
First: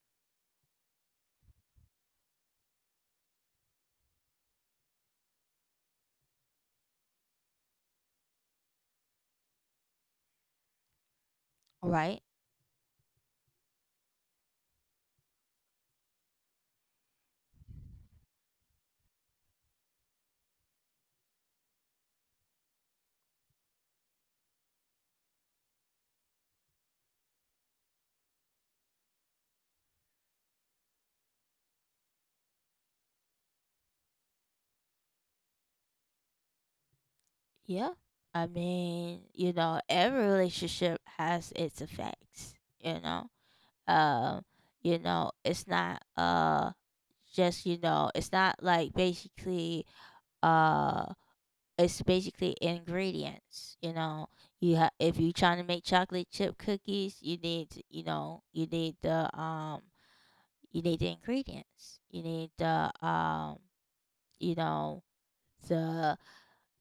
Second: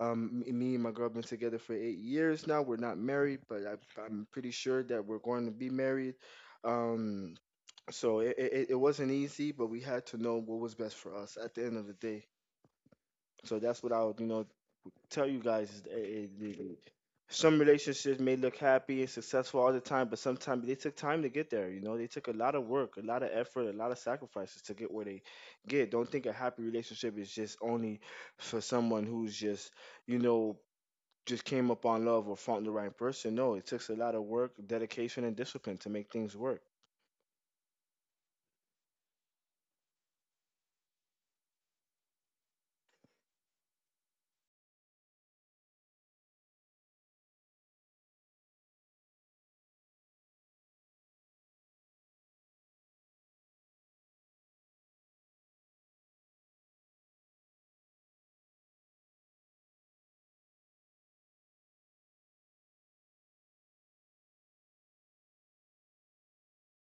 Speaker 2: Me and my girl been together for 8 years now. We're not married, but I'm pretty sure that we're going to be married. Um, so it wasn't easy, but we had to know what was best for us at the end of the
Speaker 1: Right.
Speaker 2: day. So that's what I would, you know, tell you guys, is that some relationships may look happy and successful all the time, but sometimes they took time to get there. You know, they took a lot of work, a lot of effort, a lot of sacrifices to get where they get. Don't think a happy relationship is just only for someone who's just, you know, just came up on love or found the right person. No, it takes a lot of work, dedication, and discipline to make things work.
Speaker 1: Yeah. I mean, you know, every relationship has its effects. You know. Um. You know, it's not just you know, it's not like basically uh it's basically ingredients. You know, you have if you're trying to make chocolate chip cookies, you need to, you- know, you need the, you need the ingredients. You need the, you know the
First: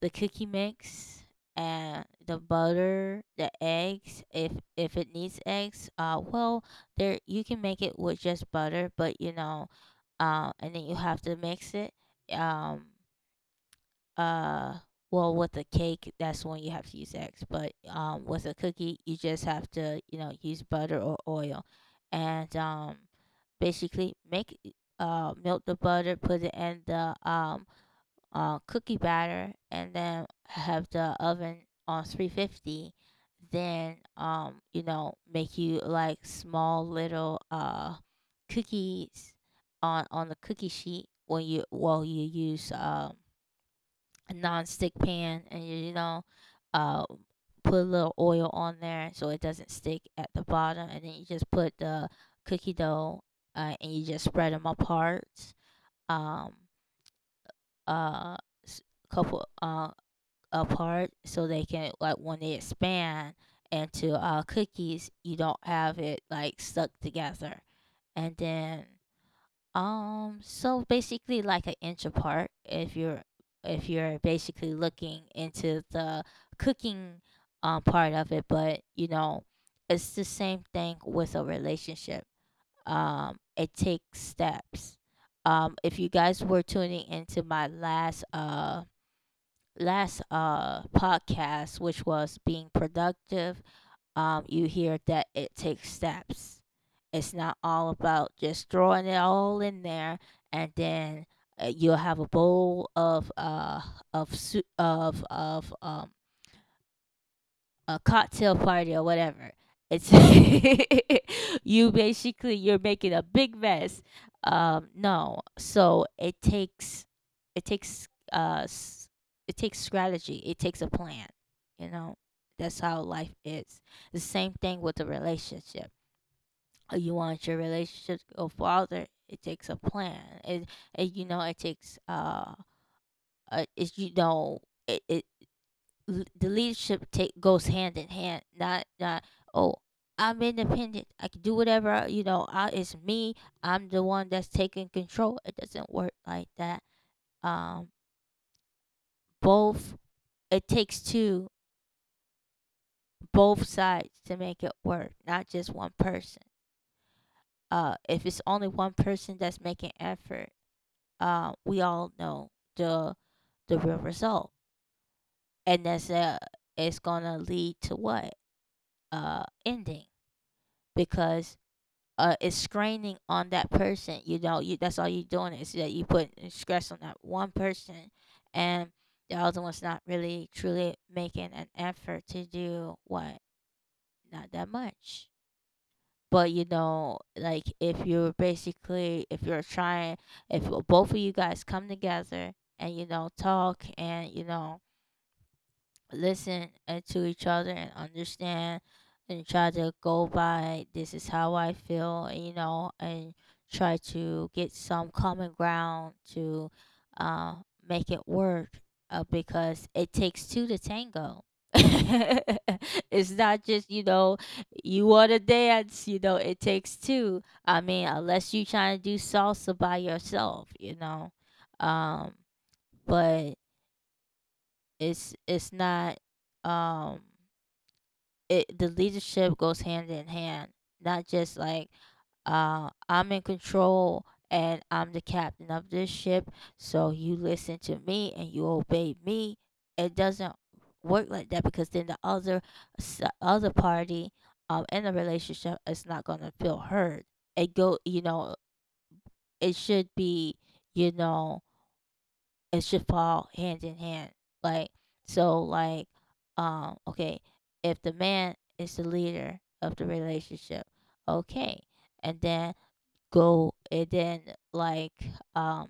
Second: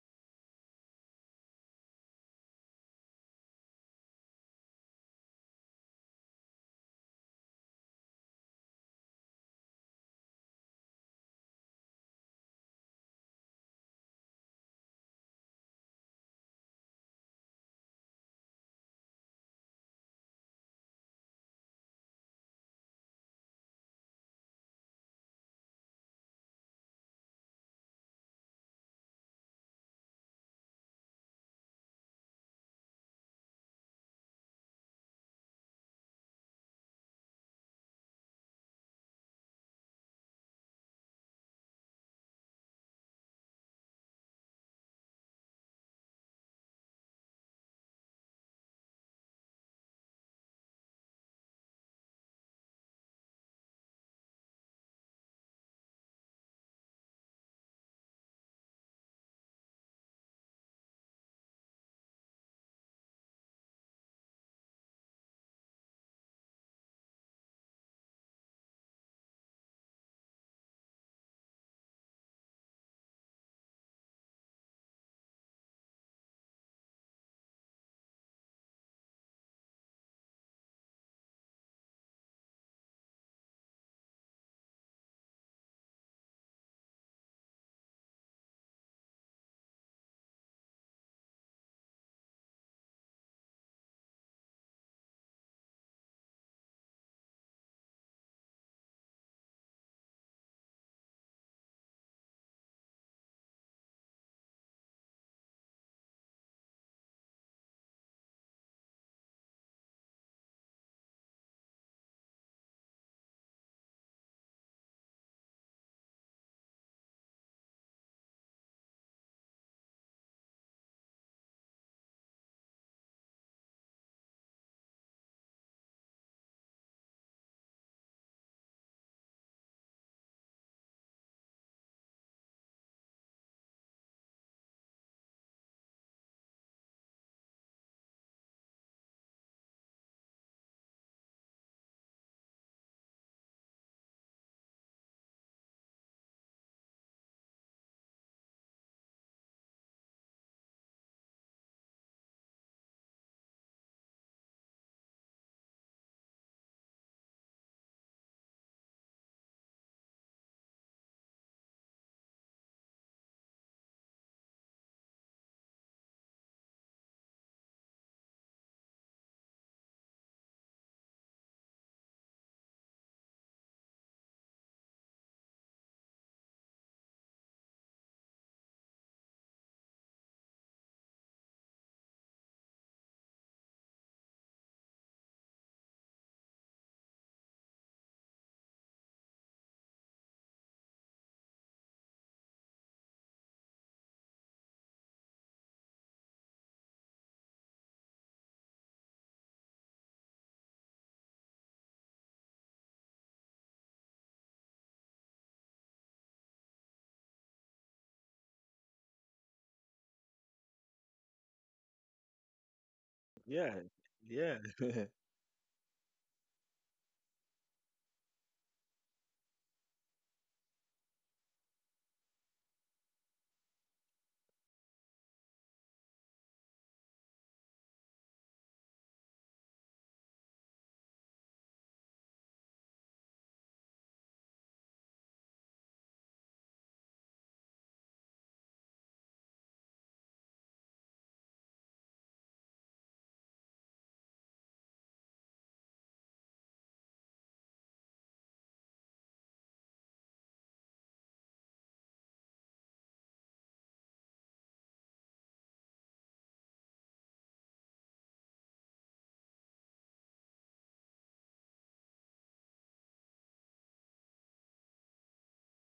Speaker 1: the cookie mix and the butter, the eggs. If it needs eggs, well there, you can make it with just butter, but you know, and then you have to mix it. Um, uh well with a cake, that's when you have to use eggs, but with a cookie you just have to, you know, use butter or oil, and basically make, melt the butter, put it in the, cookie batter, and then have the oven on 350. Then, you know, make you like small little cookies on the cookie sheet, when you while you use a non-stick pan, and you know, uh put a little oil on there so it doesn't stick at the bottom, and then you just put the cookie dough, and you just spread them apart, um uh s- couple apart so they can like, when they expand into cookies, you don't have it like stuck together. And then, so basically like an inch apart, if you're, if you're basically looking into the cooking part of it. But you know, it's the same thing with a relationship. It takes steps. If you guys were tuning into my last podcast, which was being productive, you hear that it takes steps. It's not all about just throwing it all in there and then, you'll have a bowl of soup, of a cocktail party or whatever. It's you basically you're making a big mess. No, so it takes uh s- it takes strategy. It takes a plan. You know, that's how life is. The same thing with a relationship. You want your relationship to go farther. It takes a plan. It you know it takes it, you know it, it l- The leadership take goes hand in hand. Not, oh, I'm independent. I can do whatever I, you know. I it's me. I'm the one that's taking control. It doesn't work like that. Um, both It takes two, both sides to make it work, not just one person. If it's only one person that's making effort, we all know the the real result, and that's it's gonna lead to what ending, because is straining on that person. You know, you that's all you're doing is that you put stress on that one person, and the other one's not really truly making an effort to do what, not that much. But you know, like if you're basically if you're trying, if both of you guys come together and you know talk and you know listen, to each other and understand, and try to go by, this is how I feel, you know, and try to get some common ground to, uh, make it work, because it takes two to tango. It's not
Speaker 2: Yeah,
Speaker 1: just, you know,
Speaker 2: yeah,
Speaker 1: you want to dance, you know it takes two. I mean, unless you trying to do salsa by yourself, you know. um but it's not, um it the leadership goes hand in hand, not just like, I'm in control and I'm the captain of this ship, so you listen to me and you obey me. It doesn't work like that, because then the other other party, in the relationship, is not going to feel heard. It go, you know, it should be, you know, it should fall hand in hand. Like, so, like, okay, if the man is the leader of the relationship, okay, and then, go and then, like, um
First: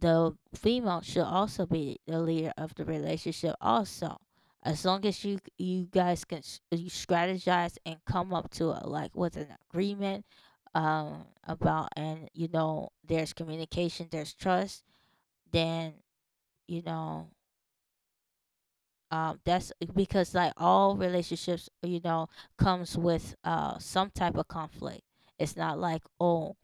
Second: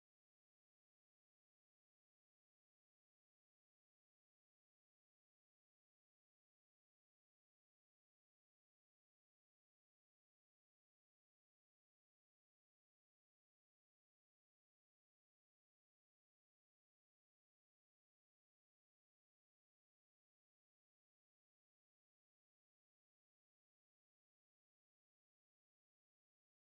Speaker 1: the female should also be the leader of the relationship also, as long as you guys can, you strategize and come up to a, like, with an agreement, about, and you know there's communication, there's trust, then, you know. That's, because like all relationships, you know, comes with some type of conflict. It's not like, oh,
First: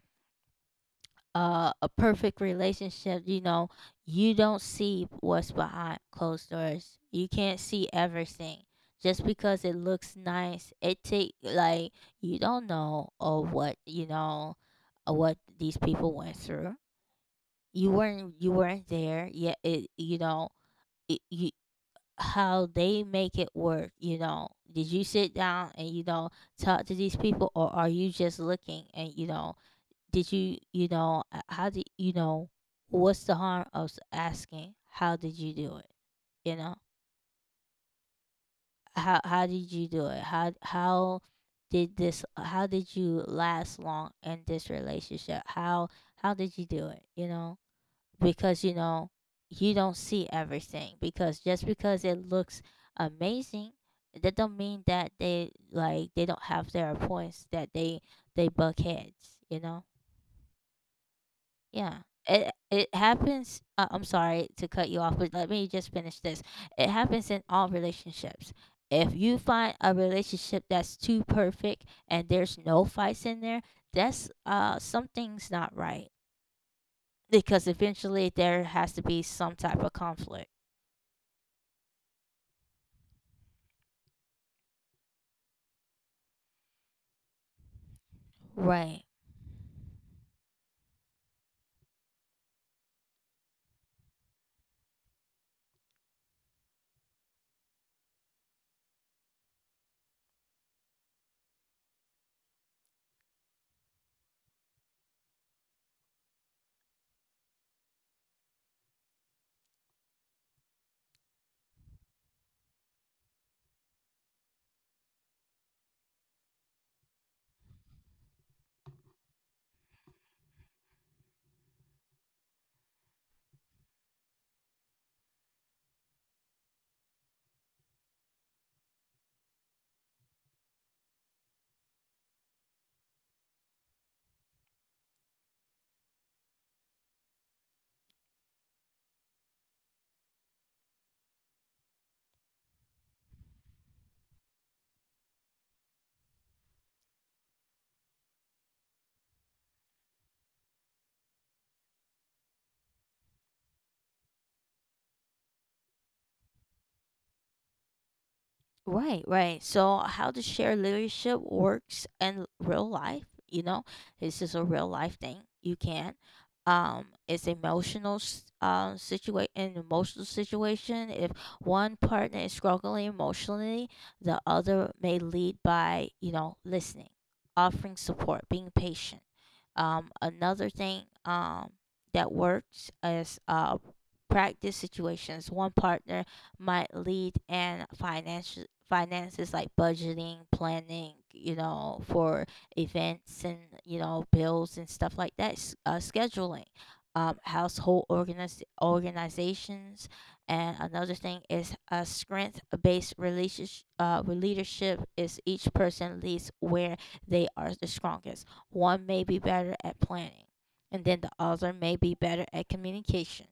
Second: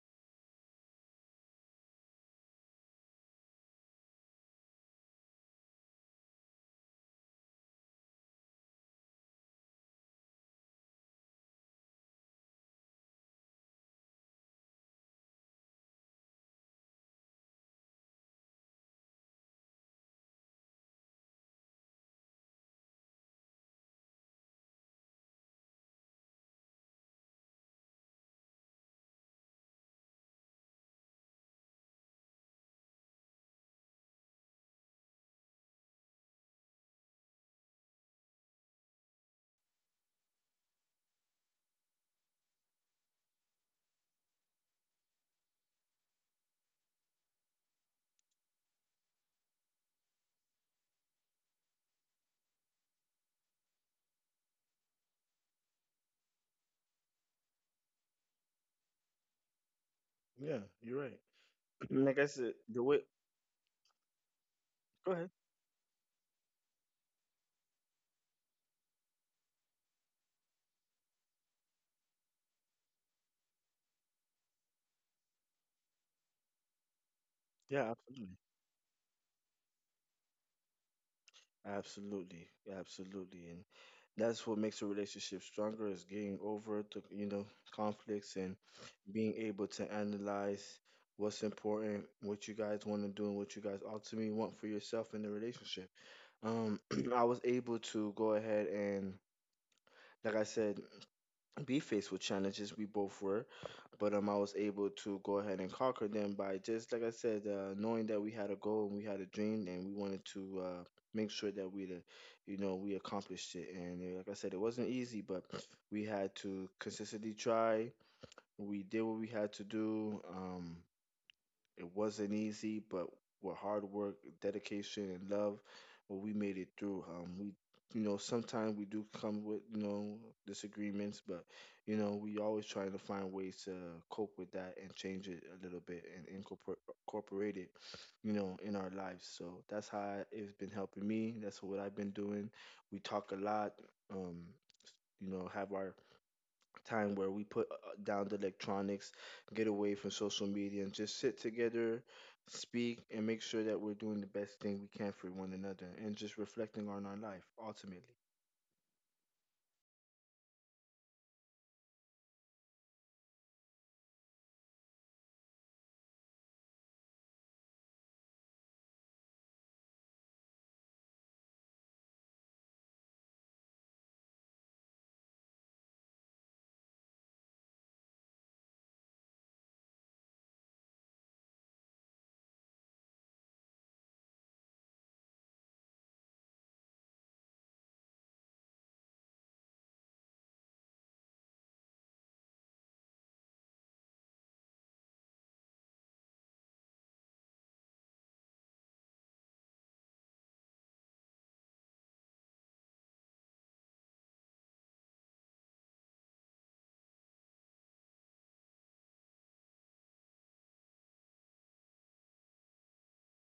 Speaker 1: a perfect relationship. You know, you don't see what's behind closed doors. You can't see everything. Just because it looks nice, it take like, you don't know or what, you know, what these people went through. You weren't there yet. It, you know, it, you, how they make it work, you know, did you sit down and you know talk to these people, or are you just looking? And you know did you, you know, how did you know, what's the harm of asking how did you do it, you know, how did you do it, how did this, how did you last long in this relationship, how did you do it, you know. Because you know you don't see everything, because just because it looks amazing, that don't mean that they don't have their points that they buck heads, you know.
Speaker 2: yeah. You're right.
Speaker 1: Yeah,
Speaker 2: Like I said, the
Speaker 1: it
Speaker 2: way.
Speaker 1: happens, I'm sorry to cut you
Speaker 2: Go
Speaker 1: off,
Speaker 2: ahead.
Speaker 1: but let me just finish this. It happens in all relationships. If you find a relationship that's too perfect and there's no fights in there, that's something's not right, because
Speaker 2: Yeah, absolutely.
Speaker 1: eventually there has to be some type of conflict.
Speaker 2: Absolutely, absolutely, and that's what makes a relationship stronger is getting over the, you know, conflicts and
Speaker 1: Right.
Speaker 2: being able to analyze what's important, what you guys want to do, and what you guys ultimately want for yourself in the relationship. Um, I was able to go ahead and, like I said, be faced with challenges. We both were, but I was able to go ahead and conquer them by, just like I said, knowing that we had a goal and we had a dream and we wanted to, make sure that you know, we accomplished it. And like I said, it wasn't easy, but we had to consistently try. We did what we had to do. It wasn't easy, but with hard work, dedication, and love, well, we made it through. You know, sometimes we do come with, you know, disagreements, but you know, we always try to find ways to cope with that and change it a little bit and incorporate it, you know, in our lives. So that's how it's been helping me. That's what I've been doing. We talk a lot. Um, you know, have our time where we put, down the electronics, get away from social media, and just sit together, speak, and make sure that we're doing the best thing we can for one another and just reflecting on our life ultimately.
Speaker 1: Right, right. So how the share leadership works in real life, you know, it's just a real life thing. You can. It's emotional situation, an emotional situation. If one partner is struggling emotionally, the other may lead by, you know, listening, offering support, being patient. Another thing, that works is, practice situations. One partner might lead and financial finances, like budgeting, planning, you know, for events and you know bills and stuff like that, scheduling, household organizations. And another thing is a strength based relationship, leadership is each person leads where they are the strongest. One may be better at planning, and then the other may be better at communication.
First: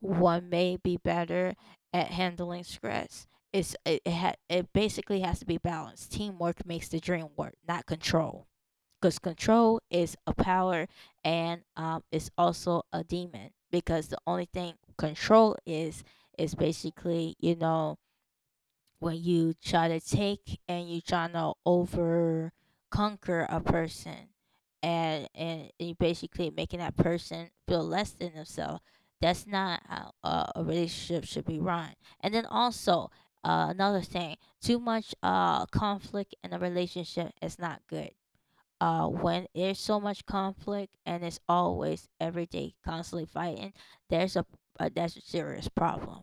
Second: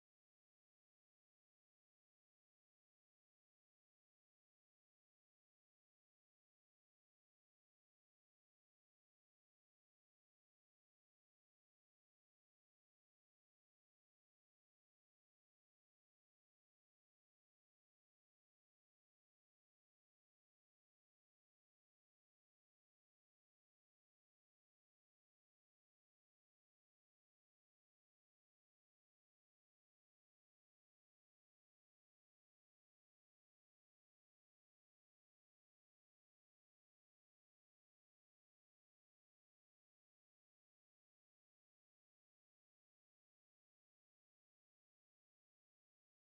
Speaker 1: One may be better at handling stress. It's it it, ha- It basically has to be balanced. Teamwork makes the dream work, not control, because control is a power, and it's also a demon. Because the only thing control is basically you know, when you try to take and you try to over conquer a person, and you basically making that person feel less than themselves, that's not how, a relationship should be run. And then also, another thing, too much conflict in a relationship is not good. When there's so much conflict and it's always every day constantly fighting, there's a, that's a serious problem.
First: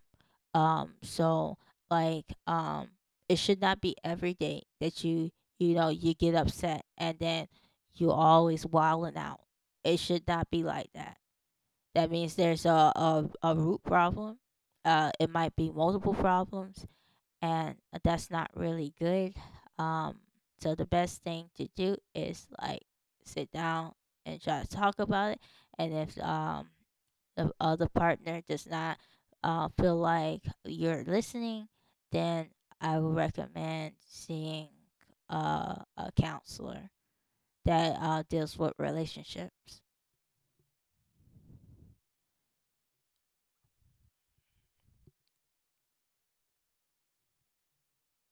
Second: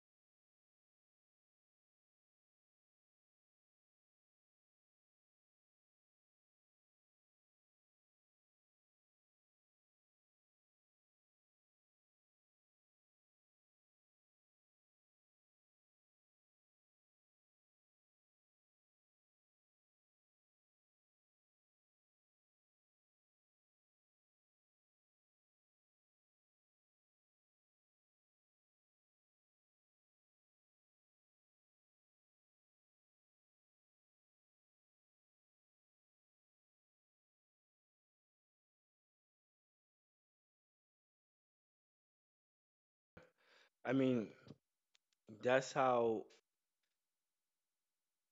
Speaker 1: So like, it should not be every day that you know, you get upset and then you always wilding out. It should not be like that. That means there's a root problem. It might be multiple problems, and that's not really good. Um, so the best thing to do is like sit down and try to talk about it. And if the other partner does not, feel like you're listening, then I would recommend seeing, a counselor that, deals with relationships.
Speaker 2: I mean, that's how.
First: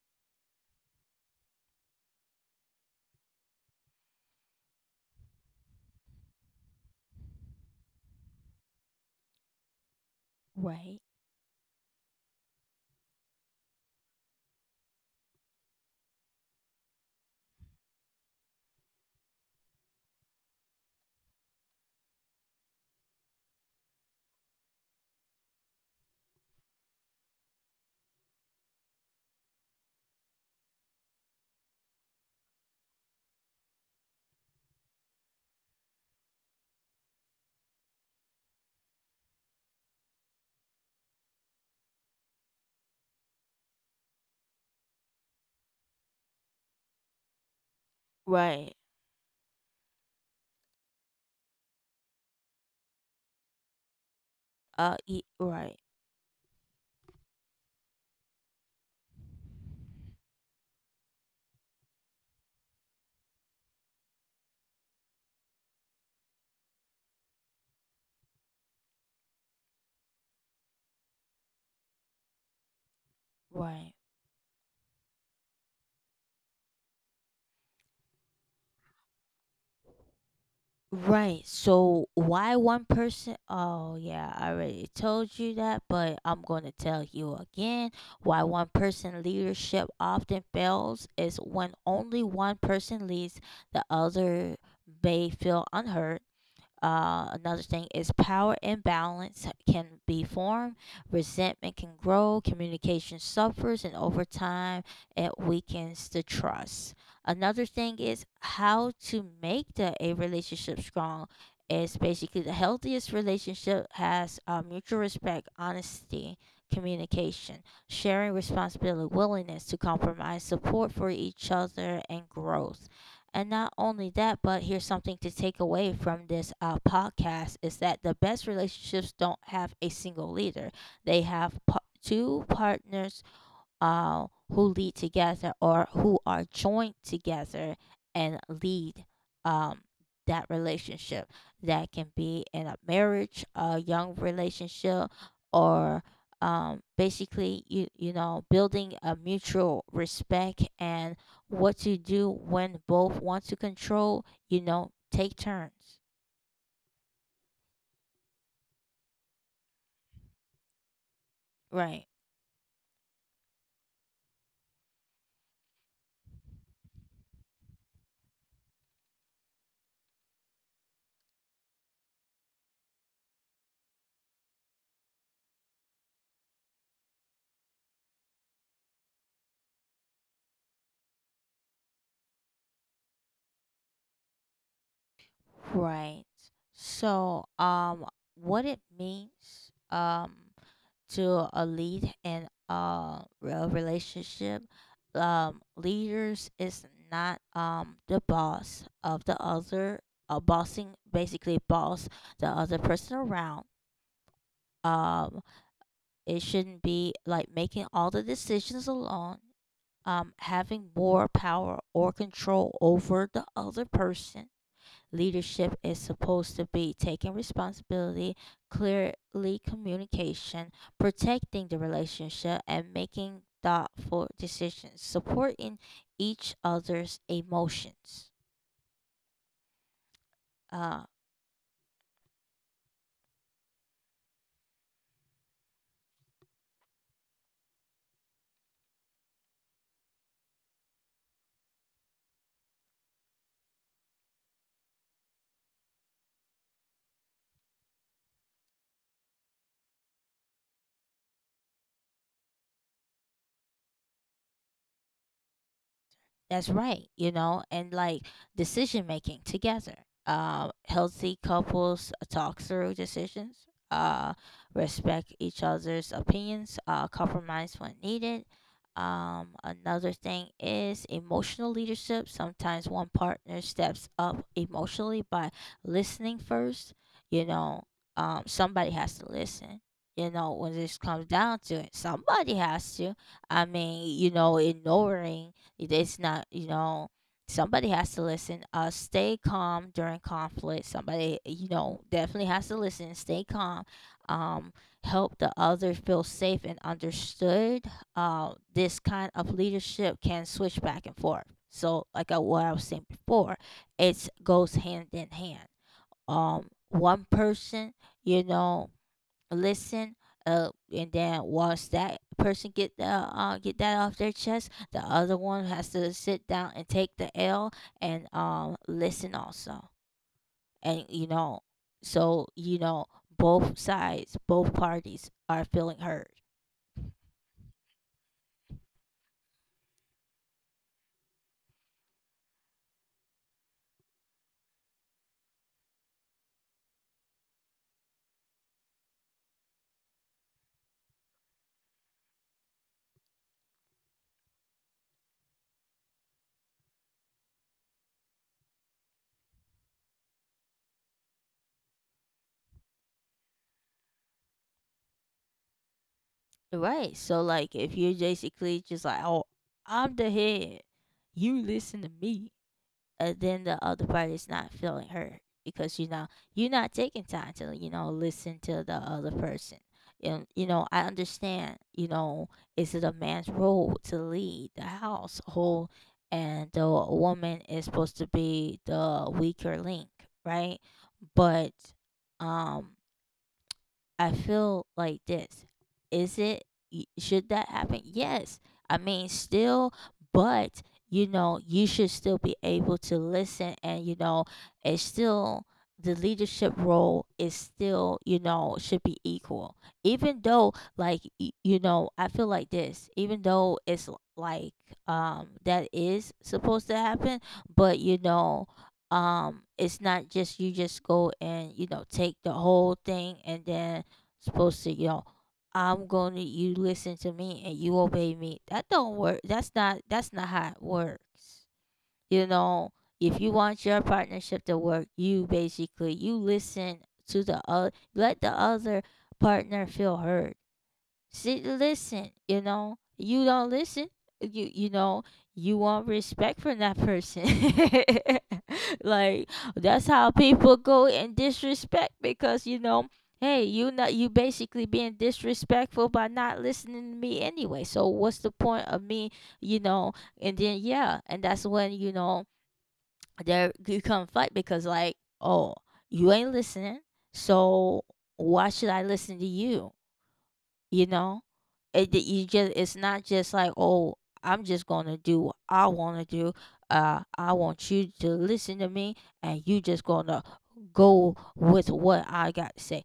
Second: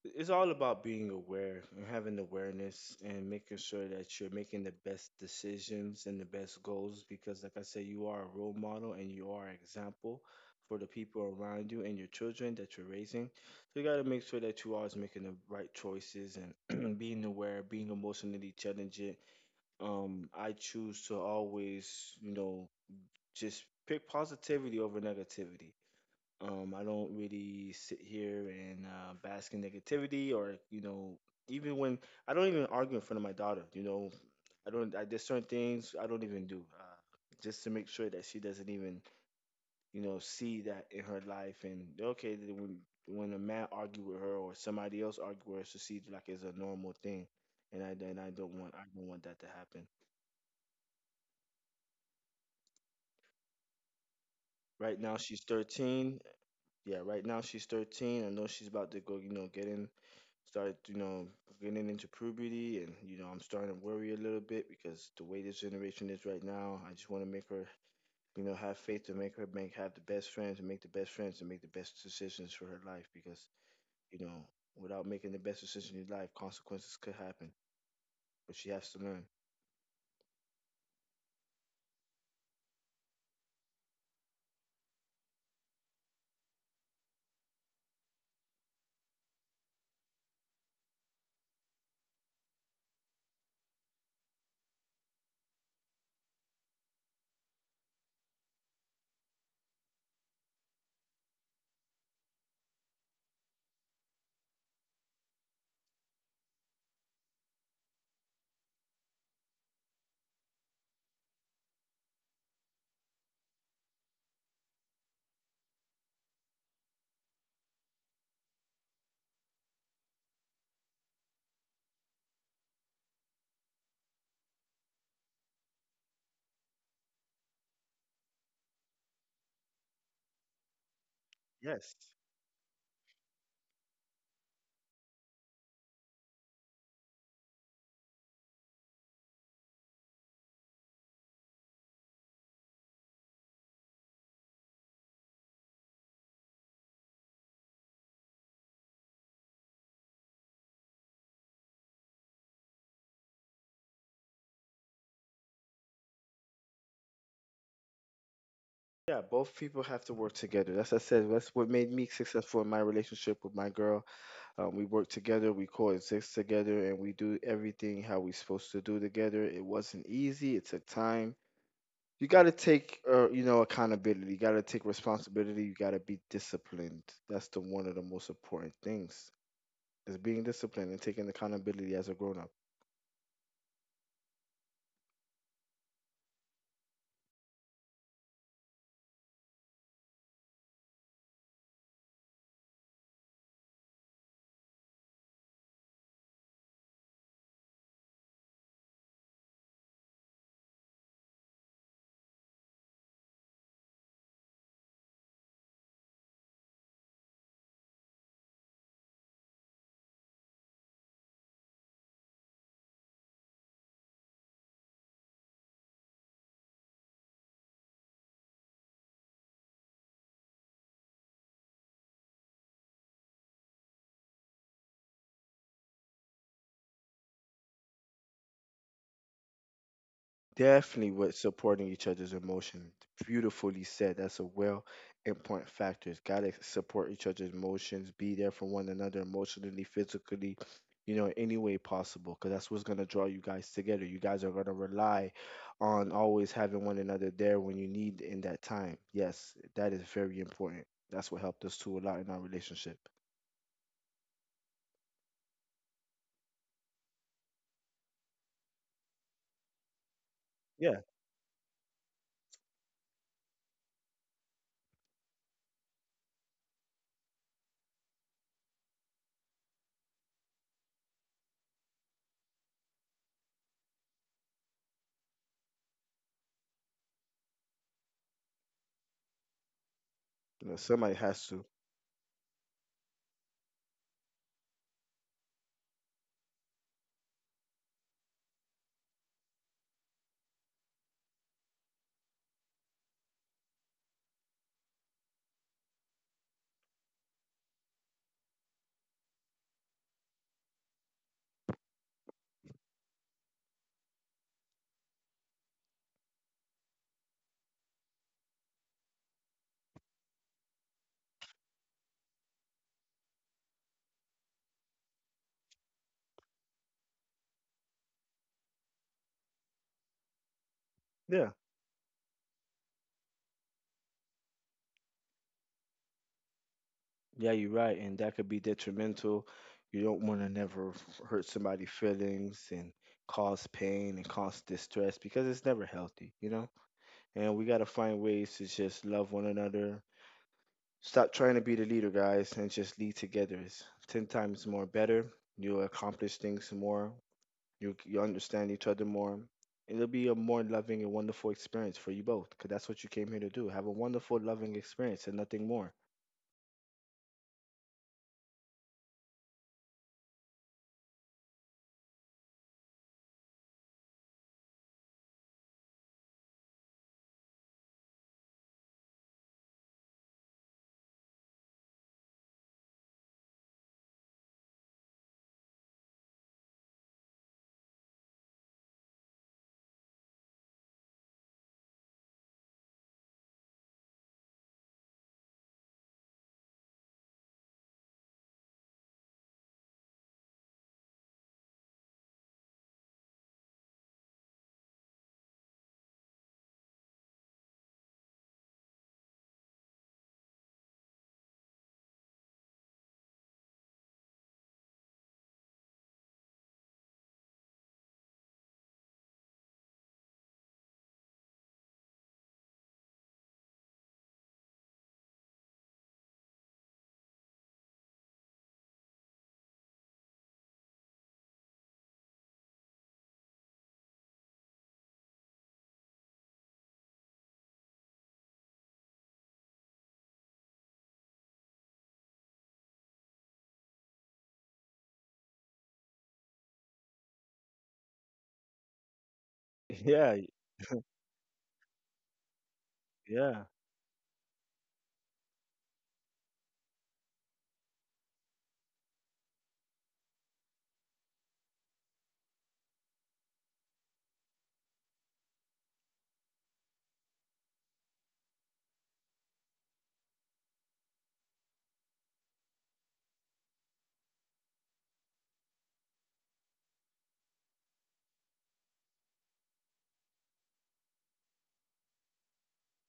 Speaker 2: It's all about being aware and having awareness and making sure that you're making the best decisions and the best goals because, like I said, you are a role model and you are an example for the
Speaker 1: Right.
Speaker 2: people around you and your children that you're raising. So you got to make sure that you are always making the right choices and being aware, being emotionally challenging. I choose to always, you know, just pick positivity over negativity. Um, I don't really sit here and, bask in negativity or, you know, even when I don't even argue in front of my daughter, you know, I don't, there's certain things I don't even do, just to make sure that she doesn't even, you know, see that in her life. And okay, then when a man argue with her or somebody else argue with her, she sees it like it's a normal thing. And
Speaker 1: Right.
Speaker 2: I don't want that to happen. Right now she's
Speaker 1: Right.
Speaker 2: 13 Yeah, right now she's 13. I know she's about to go, you know, getting start, you know, getting into puberty, and you know, I'm starting to worry a little bit because the way this generation is right now, I just want to make her, you know, have faith to make her make have the best friends and make the best friends and make the best decisions for her life because,
Speaker 1: Right.
Speaker 2: you know, without making the best decision in life, consequences could happen, but she has to learn.
Speaker 1: Right. So why one person? Oh yeah, I already told you that, but I'm gonna tell you again. Why one person leadership often fails is, when only one person leads, the other may feel unheard. Another thing is, power imbalance can be formed, resentment can grow, communication suffers, and over time it weakens the trust. Another thing is how to make the a relationship strong is, basically, the healthiest relationship has, mutual respect, honesty, communication, sharing responsibility, willingness to compromise, support for each other, and growth. And not only that, but here's something to take away from this, podcast, is that the best relationships don't have a single leader. They have,
Speaker 2: Yes.
Speaker 1: two partners, who lead together or who are joined together and lead, um, that relationship. That can be in a marriage, a young relationship, or, basically you know building a mutual respect, and what to do when both want to control. You know, take turns.
Speaker 2: Yeah, both people have to work together. That's I said. That's what made me
Speaker 1: Right.
Speaker 2: successful in my relationship with my girl. We work together, we coexist together, and we do everything how we're supposed to do together. It wasn't easy. It took time. You got to take, you know, accountability. You got to take responsibility. You got to be disciplined. That's the one of the most important things is being disciplined and taking accountability as a grown up.
Speaker 1: Right. So, what it means, to a lead in a real relationship. Leaders is not the boss of the other. Bossing, basically boss the other person around. Um, it shouldn't be like making all the decisions alone. Having more power or control over the other person. Leadership is supposed to be taking responsibility, clearly communication, protecting the relationship, and making thoughtful decisions, supporting each other's emotions. Um,
Speaker 2: Definitely with supporting each other's emotions. Beautifully said. That's a well important factor. It's gotta support each other's emotions, be there for one another emotionally, physically, you know, any way possible. Cause that's what's gonna draw you guys together. You guys are gonna rely on always having one another there when you need in that time. Yes, that is very important. That's what helped us too a lot in our relationship.
Speaker 1: That's right, you know, and like decision making together.
Speaker 2: Yeah.
Speaker 1: Healthy couples, talk through decisions, respect each other's opinions, compromise when needed. Another thing is emotional leadership. Sometimes one partner steps up emotionally by listening first. You know, somebody has to listen. You know,
Speaker 2: You know,
Speaker 1: when this
Speaker 2: somebody
Speaker 1: comes
Speaker 2: has
Speaker 1: down
Speaker 2: to.
Speaker 1: to it, somebody has to. I mean, you know, ignoring, it's not, you know, somebody has to listen. Stay calm during conflict. Somebody, you know, definitely has to listen. Stay calm. Um, Help the other feel safe and understood. This kind of leadership can switch back and forth. So, like I, what I was saying before, it goes hand in hand. One person, you know, listen, and then once that person get the get that off their chest, the other one has to sit down and take the l, and listen also. And you
Speaker 2: Yeah.
Speaker 1: know, so you know, both sides, both parties are feeling hurt.
Speaker 2: Yeah, you're right, and that could be detrimental. You don't want to never hurt somebody's feelings and cause pain and cause distress because it's never healthy, you know? And we got to find ways to just love one another. Stop trying to be the leader, guys, and just lead together. It's 10 times more better. You'll accomplish things more. You understand each other more. It'll be a more loving and wonderful experience for you both because that's what you came here to do. Have a wonderful, loving experience and nothing more.
Speaker 1: Right. So like if you're basically just like, oh, I'm the head, you listen to me, then the other party is not feeling hurt because you know you're not taking time to, you know, listen to the other person. And you know I understand, you know, is it a man's role to lead the household and the woman is supposed to be the weaker link? Right. But, um I feel like this. Is it, should that happen? Yes. I mean still, but you should still be able to listen, and it's still, the leadership role is still, should be equal. Even though, like, I feel like this, even though it's like, that is supposed to happen. But it's not just you just go and take the whole thing and then supposed to, I'm going to, you listen to me and you obey me. That don't work. That's not how it works. You know, if you want your partnership to work, you basically you listen to the other, let the other partner feel heard. See, listen, you don't listen. You you know, you want respect from that person. Like, that's how
Speaker 2: Yeah,
Speaker 1: people go and disrespect, because hey,
Speaker 2: yeah,
Speaker 1: you not, you basically being disrespectful by not listening to me anyway. So what's the point of me, you know? And then, yeah, and that's when there you come fight, because like, oh, you ain't listening. So why should I listen to you? You know, it, that you just, it's not just like, oh, I'm just gonna do what I want to do. I want you to listen to me, and you just gonna go with what I got to say.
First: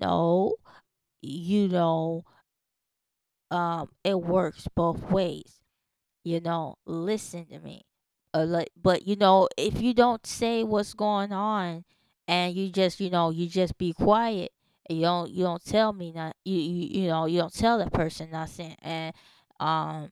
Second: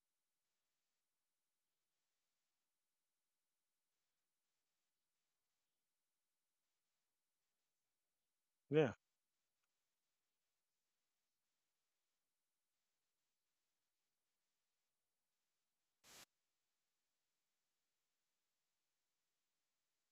Speaker 1: No, you know, it works both ways. Listen to me. Like,
Speaker 2: yeah.
Speaker 1: but if you don't say what's going on, and you just, you just be quiet, and you don't tell me, not, you don't tell that person nothing. And um,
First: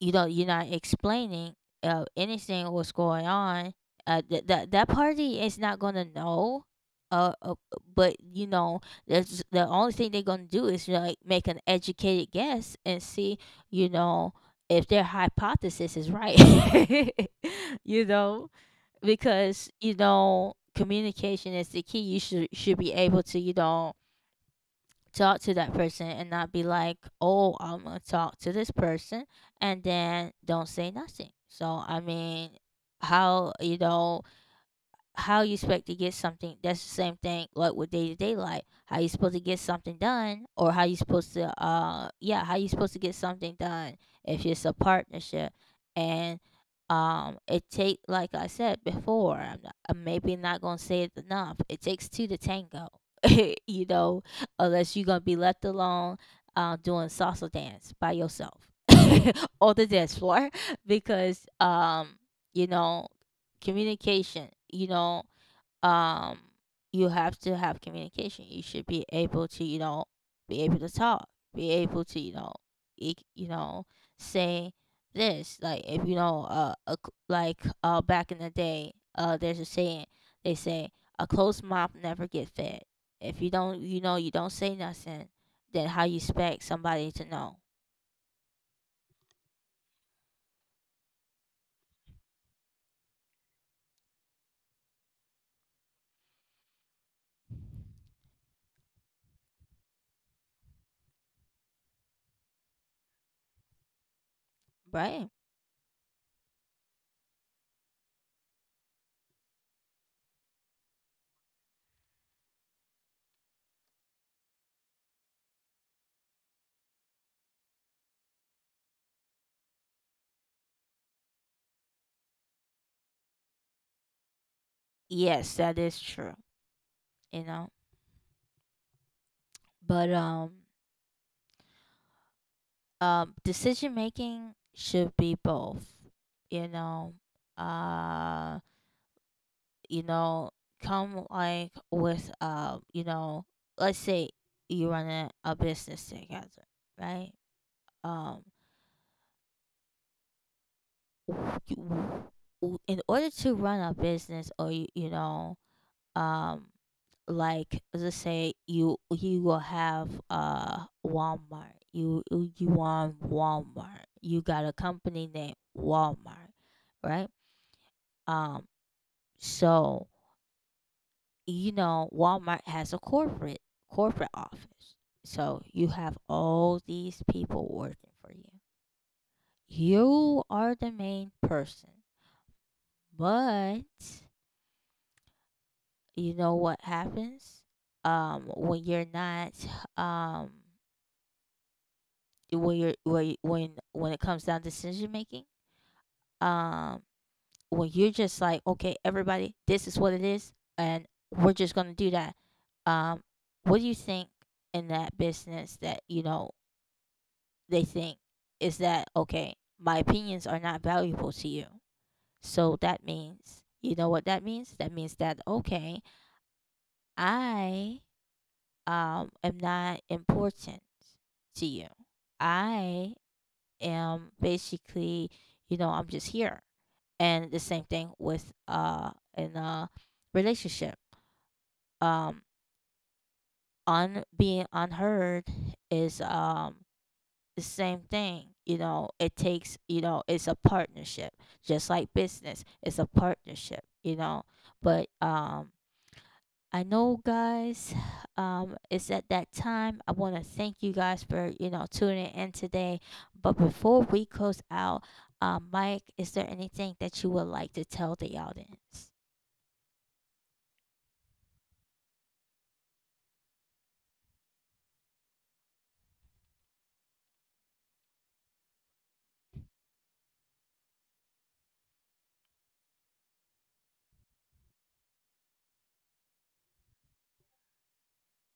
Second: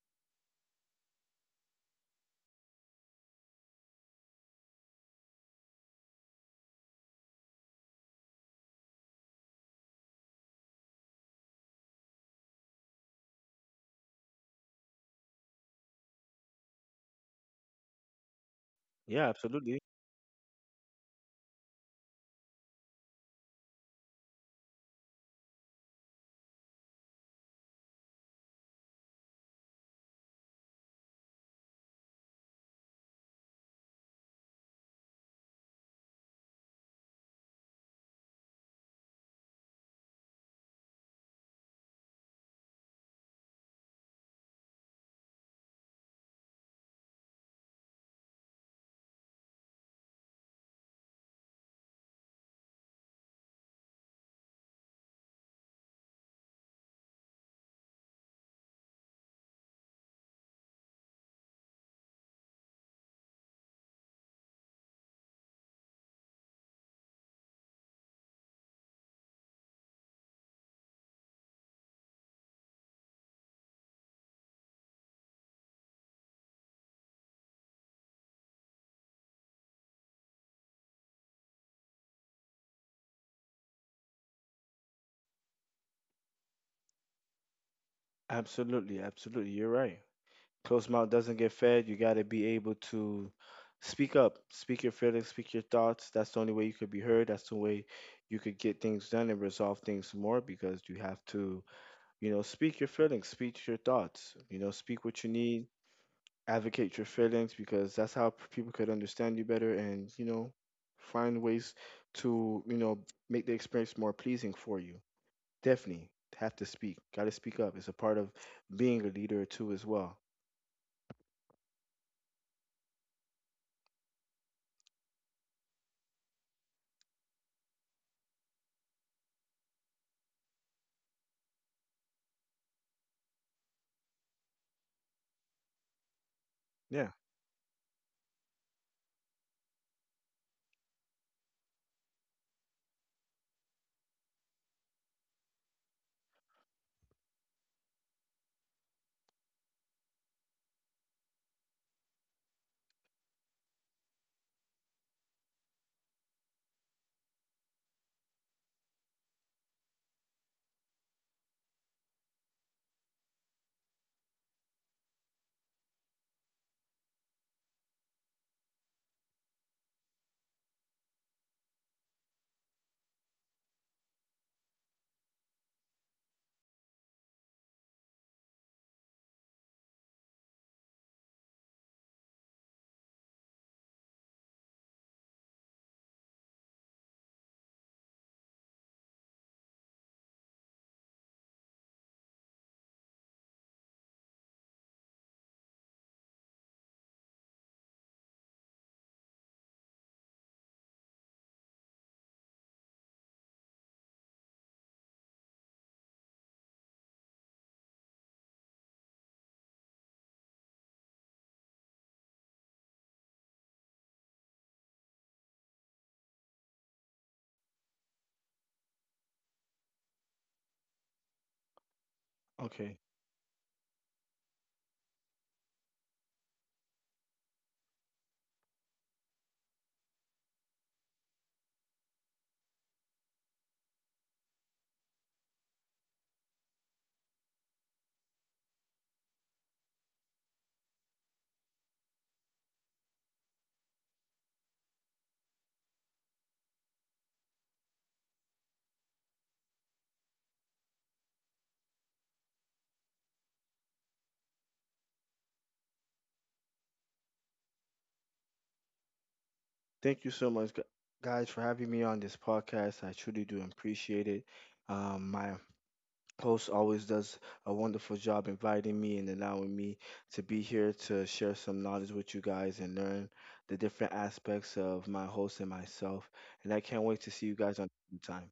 Speaker 1: you're not explaining anything what's going on. That party is not gonna know. uh, uh but that's the only thing they're gonna do is like make an educated guess and see, you know if their hypothesis is right. you know
Speaker 2: Yeah,
Speaker 1: because
Speaker 2: absolutely.
Speaker 1: communication is the key. You should be able to talk to that person, and not be like, oh, I'm going to talk to this person and then don't say nothing. So, I mean, how, how you expect to get something? That's the same thing, like with day to day life. How you supposed to get something done, or how you supposed to yeah, how you supposed to get something done if it's a partnership? And it take, like I said before, I'm maybe not gonna say it enough, it takes two to tango. you know Unless you're gonna be left alone, doing salsa dance by yourself on the dance floor because you know communication, um you have to have communication. You should be able to, be able to talk, be able to, e- you know say this. Like, if a, like, back in the day, there's a saying. They say, a closed mouth never get fed. If you don't, you don't say nothing, then how you expect somebody to know?
Speaker 2: Absolutely. Absolutely. You're right. Closed mouth doesn't get fed. You got to be able to speak up, speak your feelings, speak your thoughts. That's the only way you could be heard. That's the way you could get things done and resolve things more because you have to, you know, speak your feelings, speak your thoughts, you know, speak what
Speaker 1: Right.
Speaker 2: you need, advocate your feelings because that's how people could understand you better and, you know, find ways to, you know, make the experience more pleasing for you. Definitely have to speak. Got to speak up. It's a part of being a leader too, as well.
Speaker 1: Yes, that is true. you know but decision making should be both, you
Speaker 2: Yeah.
Speaker 1: know uh you know come, like with, let's say you run a business together, right? um w- w- in order to run a business, or you know um like, let's say you will have Walmart. You want Walmart. You got a company named Walmart, right? Um so Walmart has a corporate office. So you have all these people working for you. You are the main person. But what happens? When you're not, um when you're, when it comes down to decision making, um when you're just like, okay, everybody, this is what it is, and we're just going to do that. um what do you think, in that business, that they think, is that okay, my opinions are not valuable to you? So that means, what that means, that means that, okay, I am not important to you.
Speaker 2: Okay.
Speaker 1: I am basically, I'm just here. And the same thing with in a relationship. Um on being unheard is the same thing. You know, it takes, it's a partnership. Just like business, it's a partnership. But I know, guys. It's at that time. I want to thank you guys for tuning in today. But before we close out, Mike, is there anything that you would like to tell the audience?
Speaker 2: Thank you so much, guys, for having me on this podcast. I truly do appreciate it. My host always does a wonderful job inviting me and allowing me to be here to share some knowledge with you guys and learn the different aspects of my host and myself. And I can't wait to see you guys on the time.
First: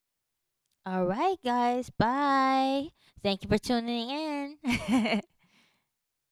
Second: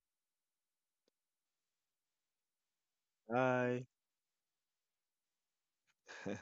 Speaker 1: All right, guys. Bye. Thank you for
Speaker 2: Bye.
Speaker 1: tuning in.